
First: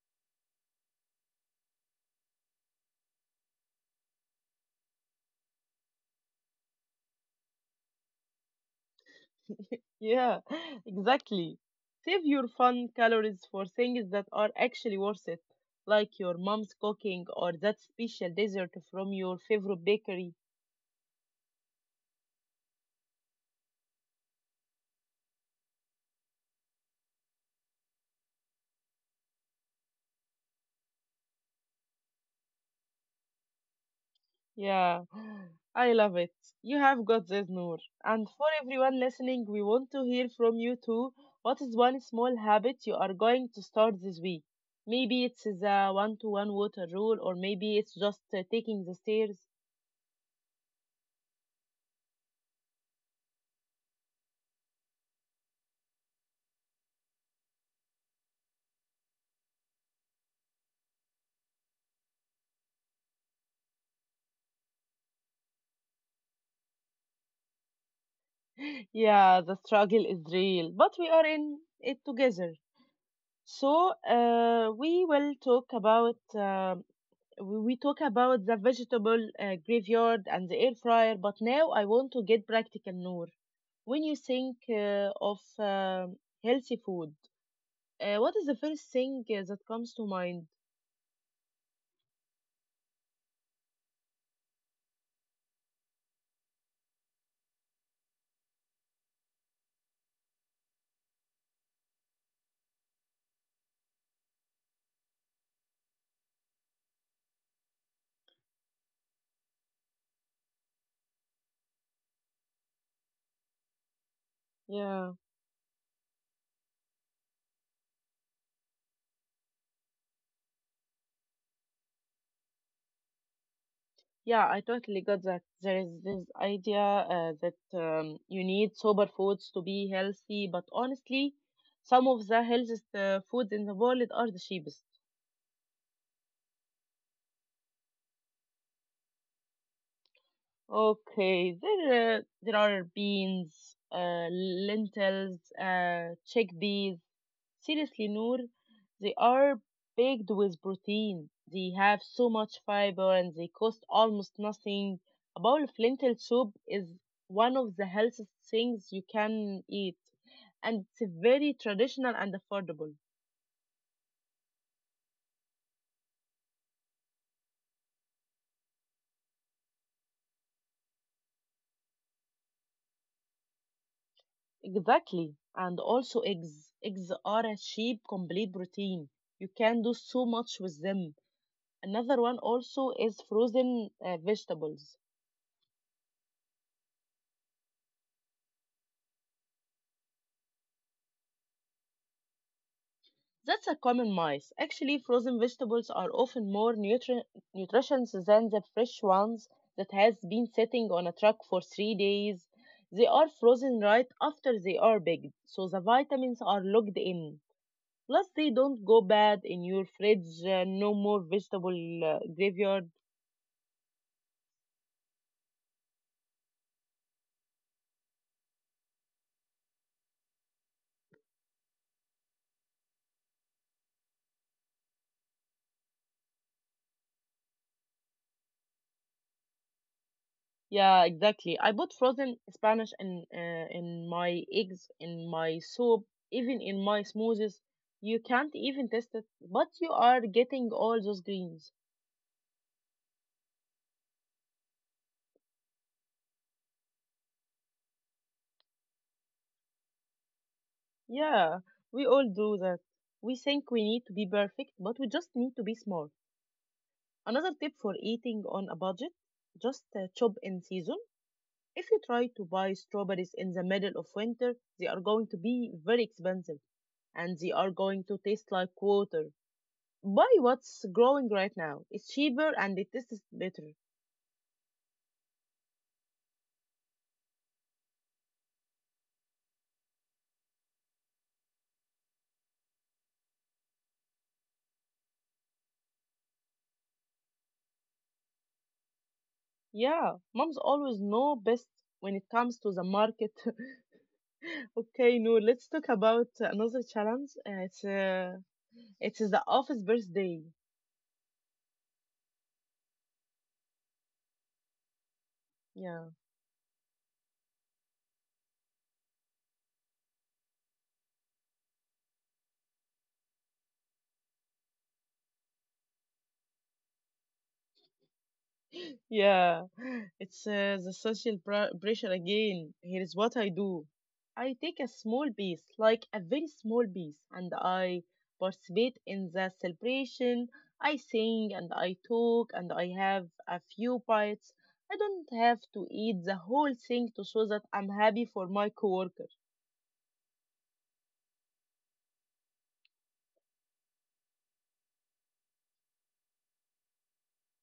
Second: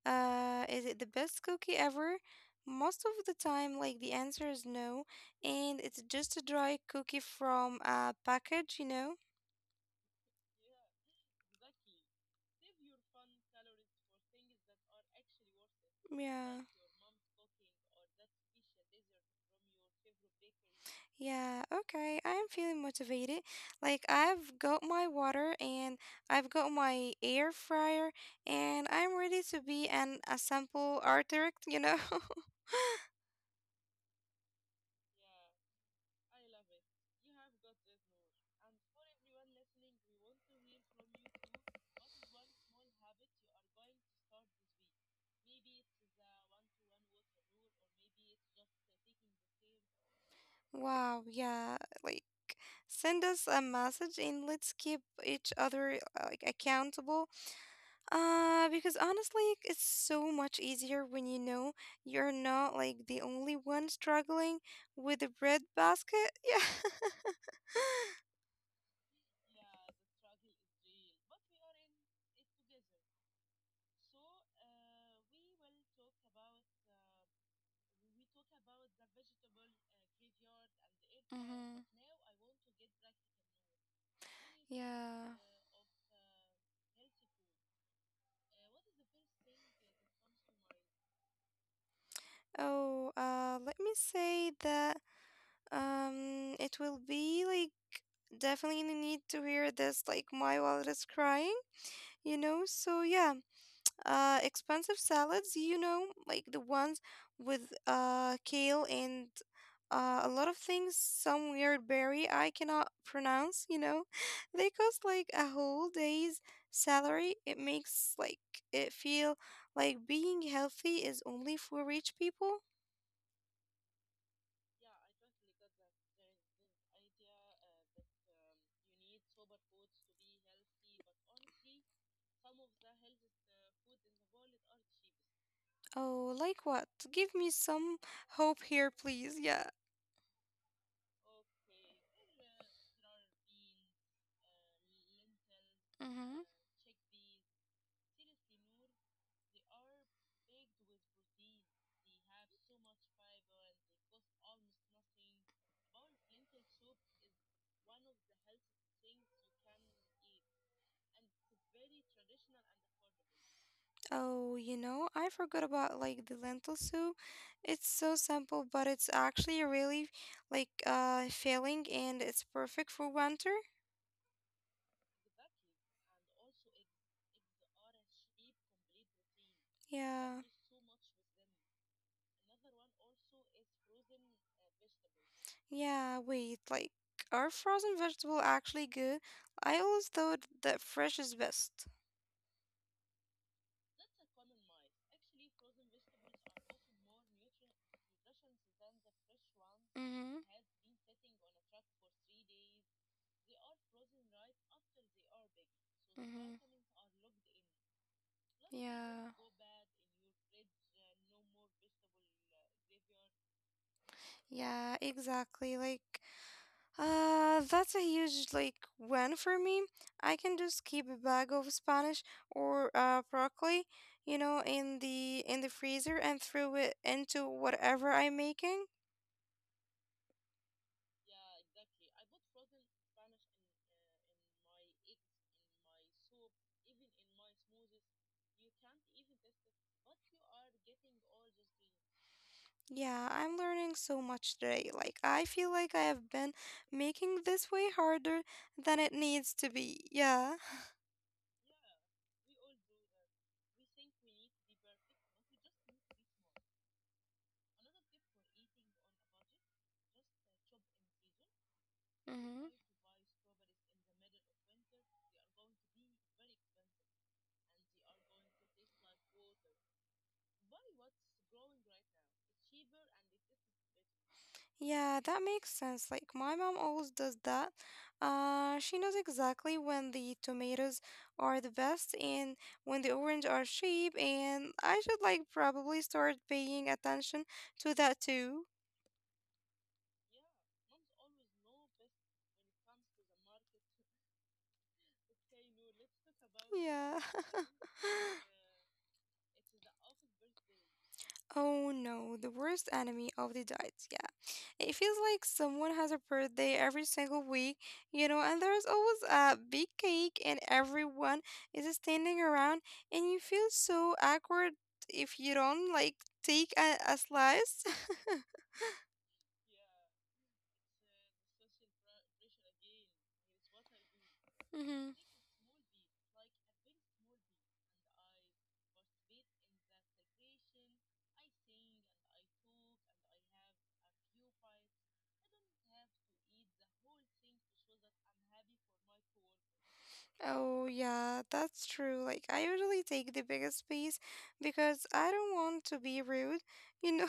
Speaker 2: is it the best cookie ever? Most of the time, like, the answer is no, and it's just a dry cookie from a package, you know?
Speaker 1: Yeah, exactly. Save your fun calories for things that are actually worth it, like your
Speaker 2: Yeah.
Speaker 1: mom's cooking or that special dessert from your favorite bakery.
Speaker 2: Yeah, okay. I'm feeling motivated. Like, I've got my water and I've got my air fryer, and I'm ready to be an assemble architect, you know?
Speaker 1: Yeah, I love it. You have got this, Noor. And for everyone listening, we want to hear from you too. What is one small habit you are going to start this week? Maybe it's the one to one water rule, or maybe it's just taking the stairs.
Speaker 2: Wow, yeah, like, send us a message and let's keep each other like, accountable. Because honestly, it's so much easier when you know you're not like the only one struggling with the bread basket. Yeah.
Speaker 1: Yeah, the struggle is real, but we are in it together. So, we will talk about. We talk about the vegetable graveyard and the air fryer, but now I
Speaker 2: Mm-hmm.
Speaker 1: want to get practical, Noor. When you think of
Speaker 2: Yeah.
Speaker 1: healthy food, what is the first thing that comes to mind?
Speaker 2: Oh, let me say that. It will be like, definitely need to hear this. Like, my wallet is crying, you know. So yeah, expensive salads, you know, like the ones with kale and a lot of things, some weird berry I cannot pronounce, you know. They
Speaker 1: Yeah,
Speaker 2: cost like a whole day's salary. It makes like it feel like being healthy is only for rich people.
Speaker 1: yeah, I totally got that. There is this idea that you need sober foods to be healthy, but honestly, some of the healthiest foods in the world are the cheapest.
Speaker 2: Oh, like what? Give me some hope here, please. Yeah.
Speaker 1: Okay, there are beans, lentils,
Speaker 2: Mm-hmm.
Speaker 1: chickpeas. Seriously, Noor, they are baked with protein. They have so much fiber and they cost almost nothing. A bowl of lentil soup is one of the healthiest things you can eat, and it's very traditional and affordable.
Speaker 2: Oh, you know, I forgot about like the lentil soup. It's so simple, but it's actually really like filling, and it's perfect for winter.
Speaker 1: Exactly. And also eggs. Eggs are a cheap, complete protein. You can do so much
Speaker 2: Yeah.
Speaker 1: with them. Another one also is frozen vegetables.
Speaker 2: Yeah, wait, like, are frozen vegetable actually good? I always thought that fresh is best.
Speaker 1: That's a common myth. Actually, frozen vegetables are often more nutritious than the fresh ones that has been
Speaker 2: Mm-hmm.
Speaker 1: sitting on a truck for 3 days. They are frozen right after they are picked, so the vitamins are
Speaker 2: Mm-hmm.
Speaker 1: locked in. Plus, they don't go bad
Speaker 2: Yeah.
Speaker 1: in your fridge. No more vegetable graveyard.
Speaker 2: Yeah, exactly. Like, that's a huge like win for me. I can just keep a bag of Spanish or broccoli, you know, in the freezer and throw it into whatever I'm making.
Speaker 1: Yeah, exactly. I put frozen Spanish in my eggs, in my soup, even in my smoothies. You can't even taste it, but you are getting all those greens.
Speaker 2: Yeah, I'm learning so much today. Like, I feel like I have been making this way harder than it needs to be. Yeah.
Speaker 1: Yeah, we all do that. We think we need to be perfect, but we just need to be smart. Another tip for eating on a budget, just chop in season. If you try to buy
Speaker 2: Mm-hmm.
Speaker 1: strawberries in the middle of winter, they are going to be very expensive and they are going to taste like water. Buy what's growing right now. It's cheaper and it tastes better.
Speaker 2: Yeah, that makes sense. Like, my mom always does that. She knows exactly when the tomatoes are the best and when the orange are cheap, and I should like probably start paying attention to that too.
Speaker 1: Yeah, moms always know best when it comes to the market. okay, no, let's talk about another
Speaker 2: Yeah.
Speaker 1: challenge. It's the office birthday.
Speaker 2: Oh no, the worst enemy of the diet. Yeah. It feels like someone
Speaker 1: Yeah.
Speaker 2: has a birthday every single week, you know, and there's always a big cake and everyone is standing around, and you feel so awkward if you don't like take a slice.
Speaker 1: Yeah, it's the social pressure again. Here is what I do. I take a small piece, like a very small piece, and I participate in the celebration. I sing and I talk and I have a few bites. I don't have to eat the whole thing to show that I'm happy for my coworker.
Speaker 2: Oh, yeah, that's true. Like, I usually take the biggest piece because I don't want to be rude, you know.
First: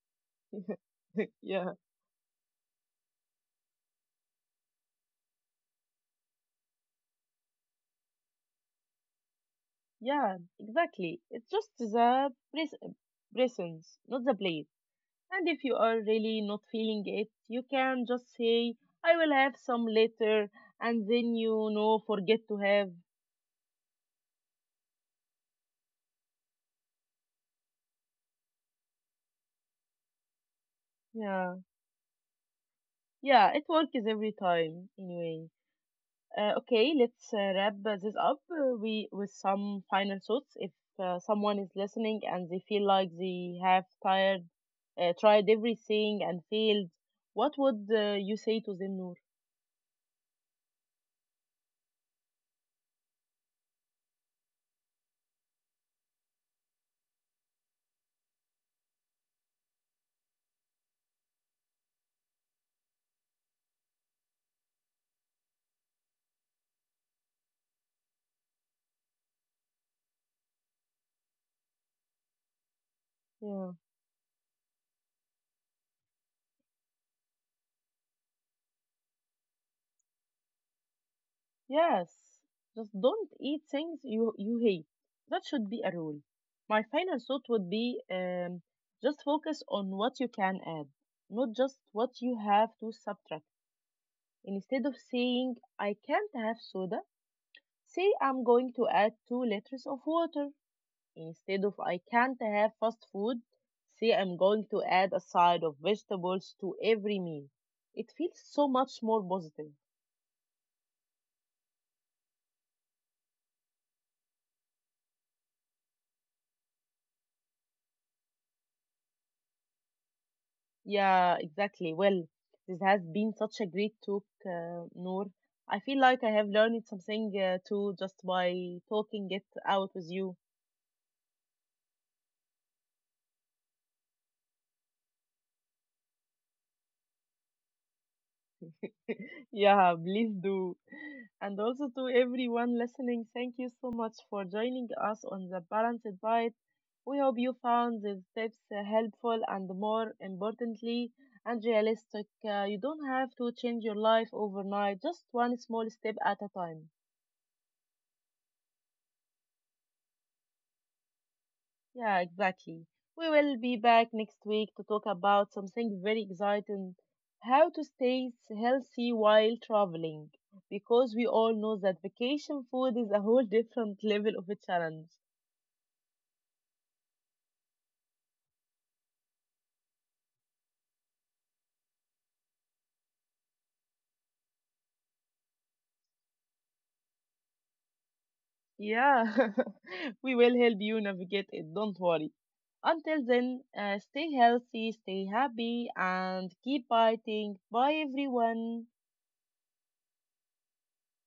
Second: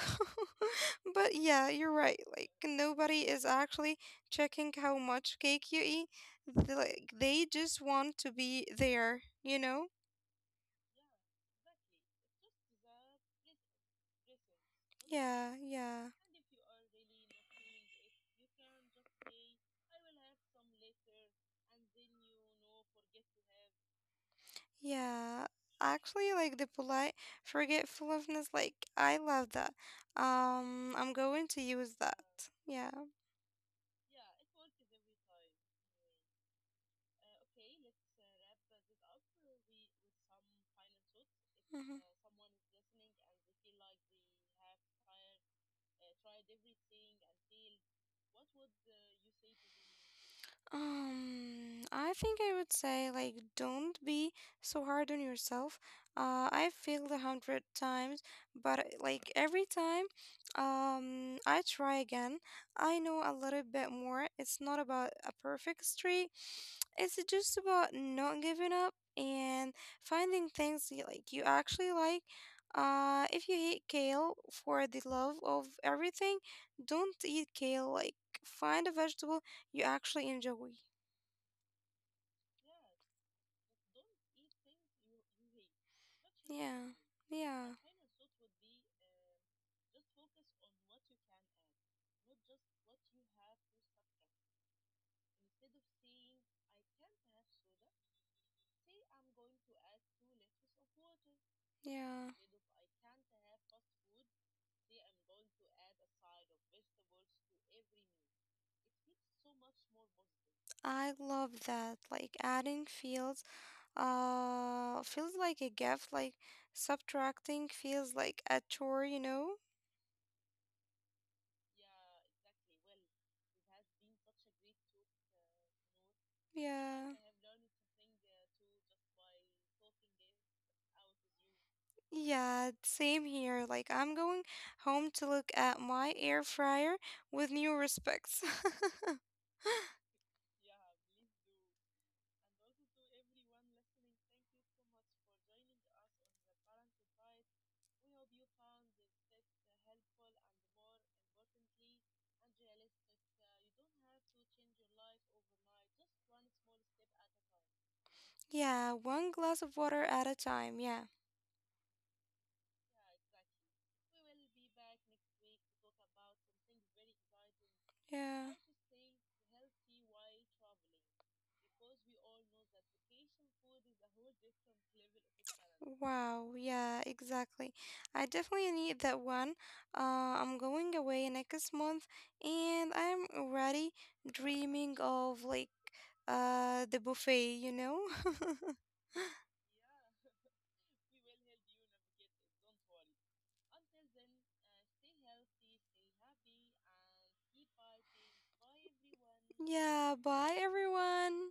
Speaker 2: But yeah,
Speaker 1: yeah,
Speaker 2: you're right. Like, nobody is actually checking how much cake you eat. They, like, they just want to be there, you know?
Speaker 1: yeah, exactly. It's just the presence, not the place.
Speaker 2: Yeah,
Speaker 1: And if you
Speaker 2: yeah,
Speaker 1: are really not feeling it, you can just say, I will have some later, and then you know, forget to have.
Speaker 2: yeah. Actually, like, the polite forgetfulness, like, I love that. I'm going to
Speaker 1: Yeah,
Speaker 2: use that. Yeah.
Speaker 1: yeah, it works every time, anyway. Okay, let's wrap this up with some final thoughts. If someone is
Speaker 2: Hmm.
Speaker 1: listening and they feel like they have tried everything and failed, what would you say to them, Noor?
Speaker 2: I think I would say, like, don't be so hard on yourself. I failed 100 times, but like, every time, I try again. I know a little bit more. It's not about a perfect street. It's just about not giving up and finding things you, like, you actually like. If you hate
Speaker 1: Yeah.
Speaker 2: kale, for the love of everything, don't eat kale. Like, find a vegetable you actually enjoy.
Speaker 1: Yes, just don't eat things you hate. That should be a rule.
Speaker 2: Yeah,
Speaker 1: My final
Speaker 2: yeah,
Speaker 1: thought would be just focus on what you can add, not just what you have to subtract. Instead of saying I can't have soda, say I'm going to add 2 liters of water. Instead of I
Speaker 2: yeah.
Speaker 1: can't have fast food, say I'm going to add a side of vegetables to every meal. It feels so much more positive.
Speaker 2: I love that. Like, adding feels feels like a gift, like subtracting feels like a chore, you know?
Speaker 1: Yeah, exactly. Well, this has been such a great talk, Noor. I feel like I have learned
Speaker 2: Yeah.
Speaker 1: something too just by talking it out with you.
Speaker 2: Yeah, same here. Like, I'm going home to look at my air fryer with new respects.
Speaker 1: Yeah, please do. And also to everyone listening, thank you so much for joining us on the Balanced Diet. We hope you found these tips helpful and more importantly and realistic. You don't have to change your life overnight, just one small step at a time.
Speaker 2: Yeah, one glass of water at a time. Yeah.
Speaker 1: Yeah, exactly. We will be back next week to talk about something very exciting: how to stay
Speaker 2: Yeah.
Speaker 1: healthy while traveling. Because we all know that vacation food is a whole different level of a challenge.
Speaker 2: Wow, yeah, exactly. I definitely need that one. I'm going away next month, and I'm already dreaming of like the buffet, you know?
Speaker 1: Yeah, we will help you navigate it, don't worry. Until then, stay healthy, stay happy, and keep biting. Bye, everyone.
Speaker 2: Yeah, bye everyone.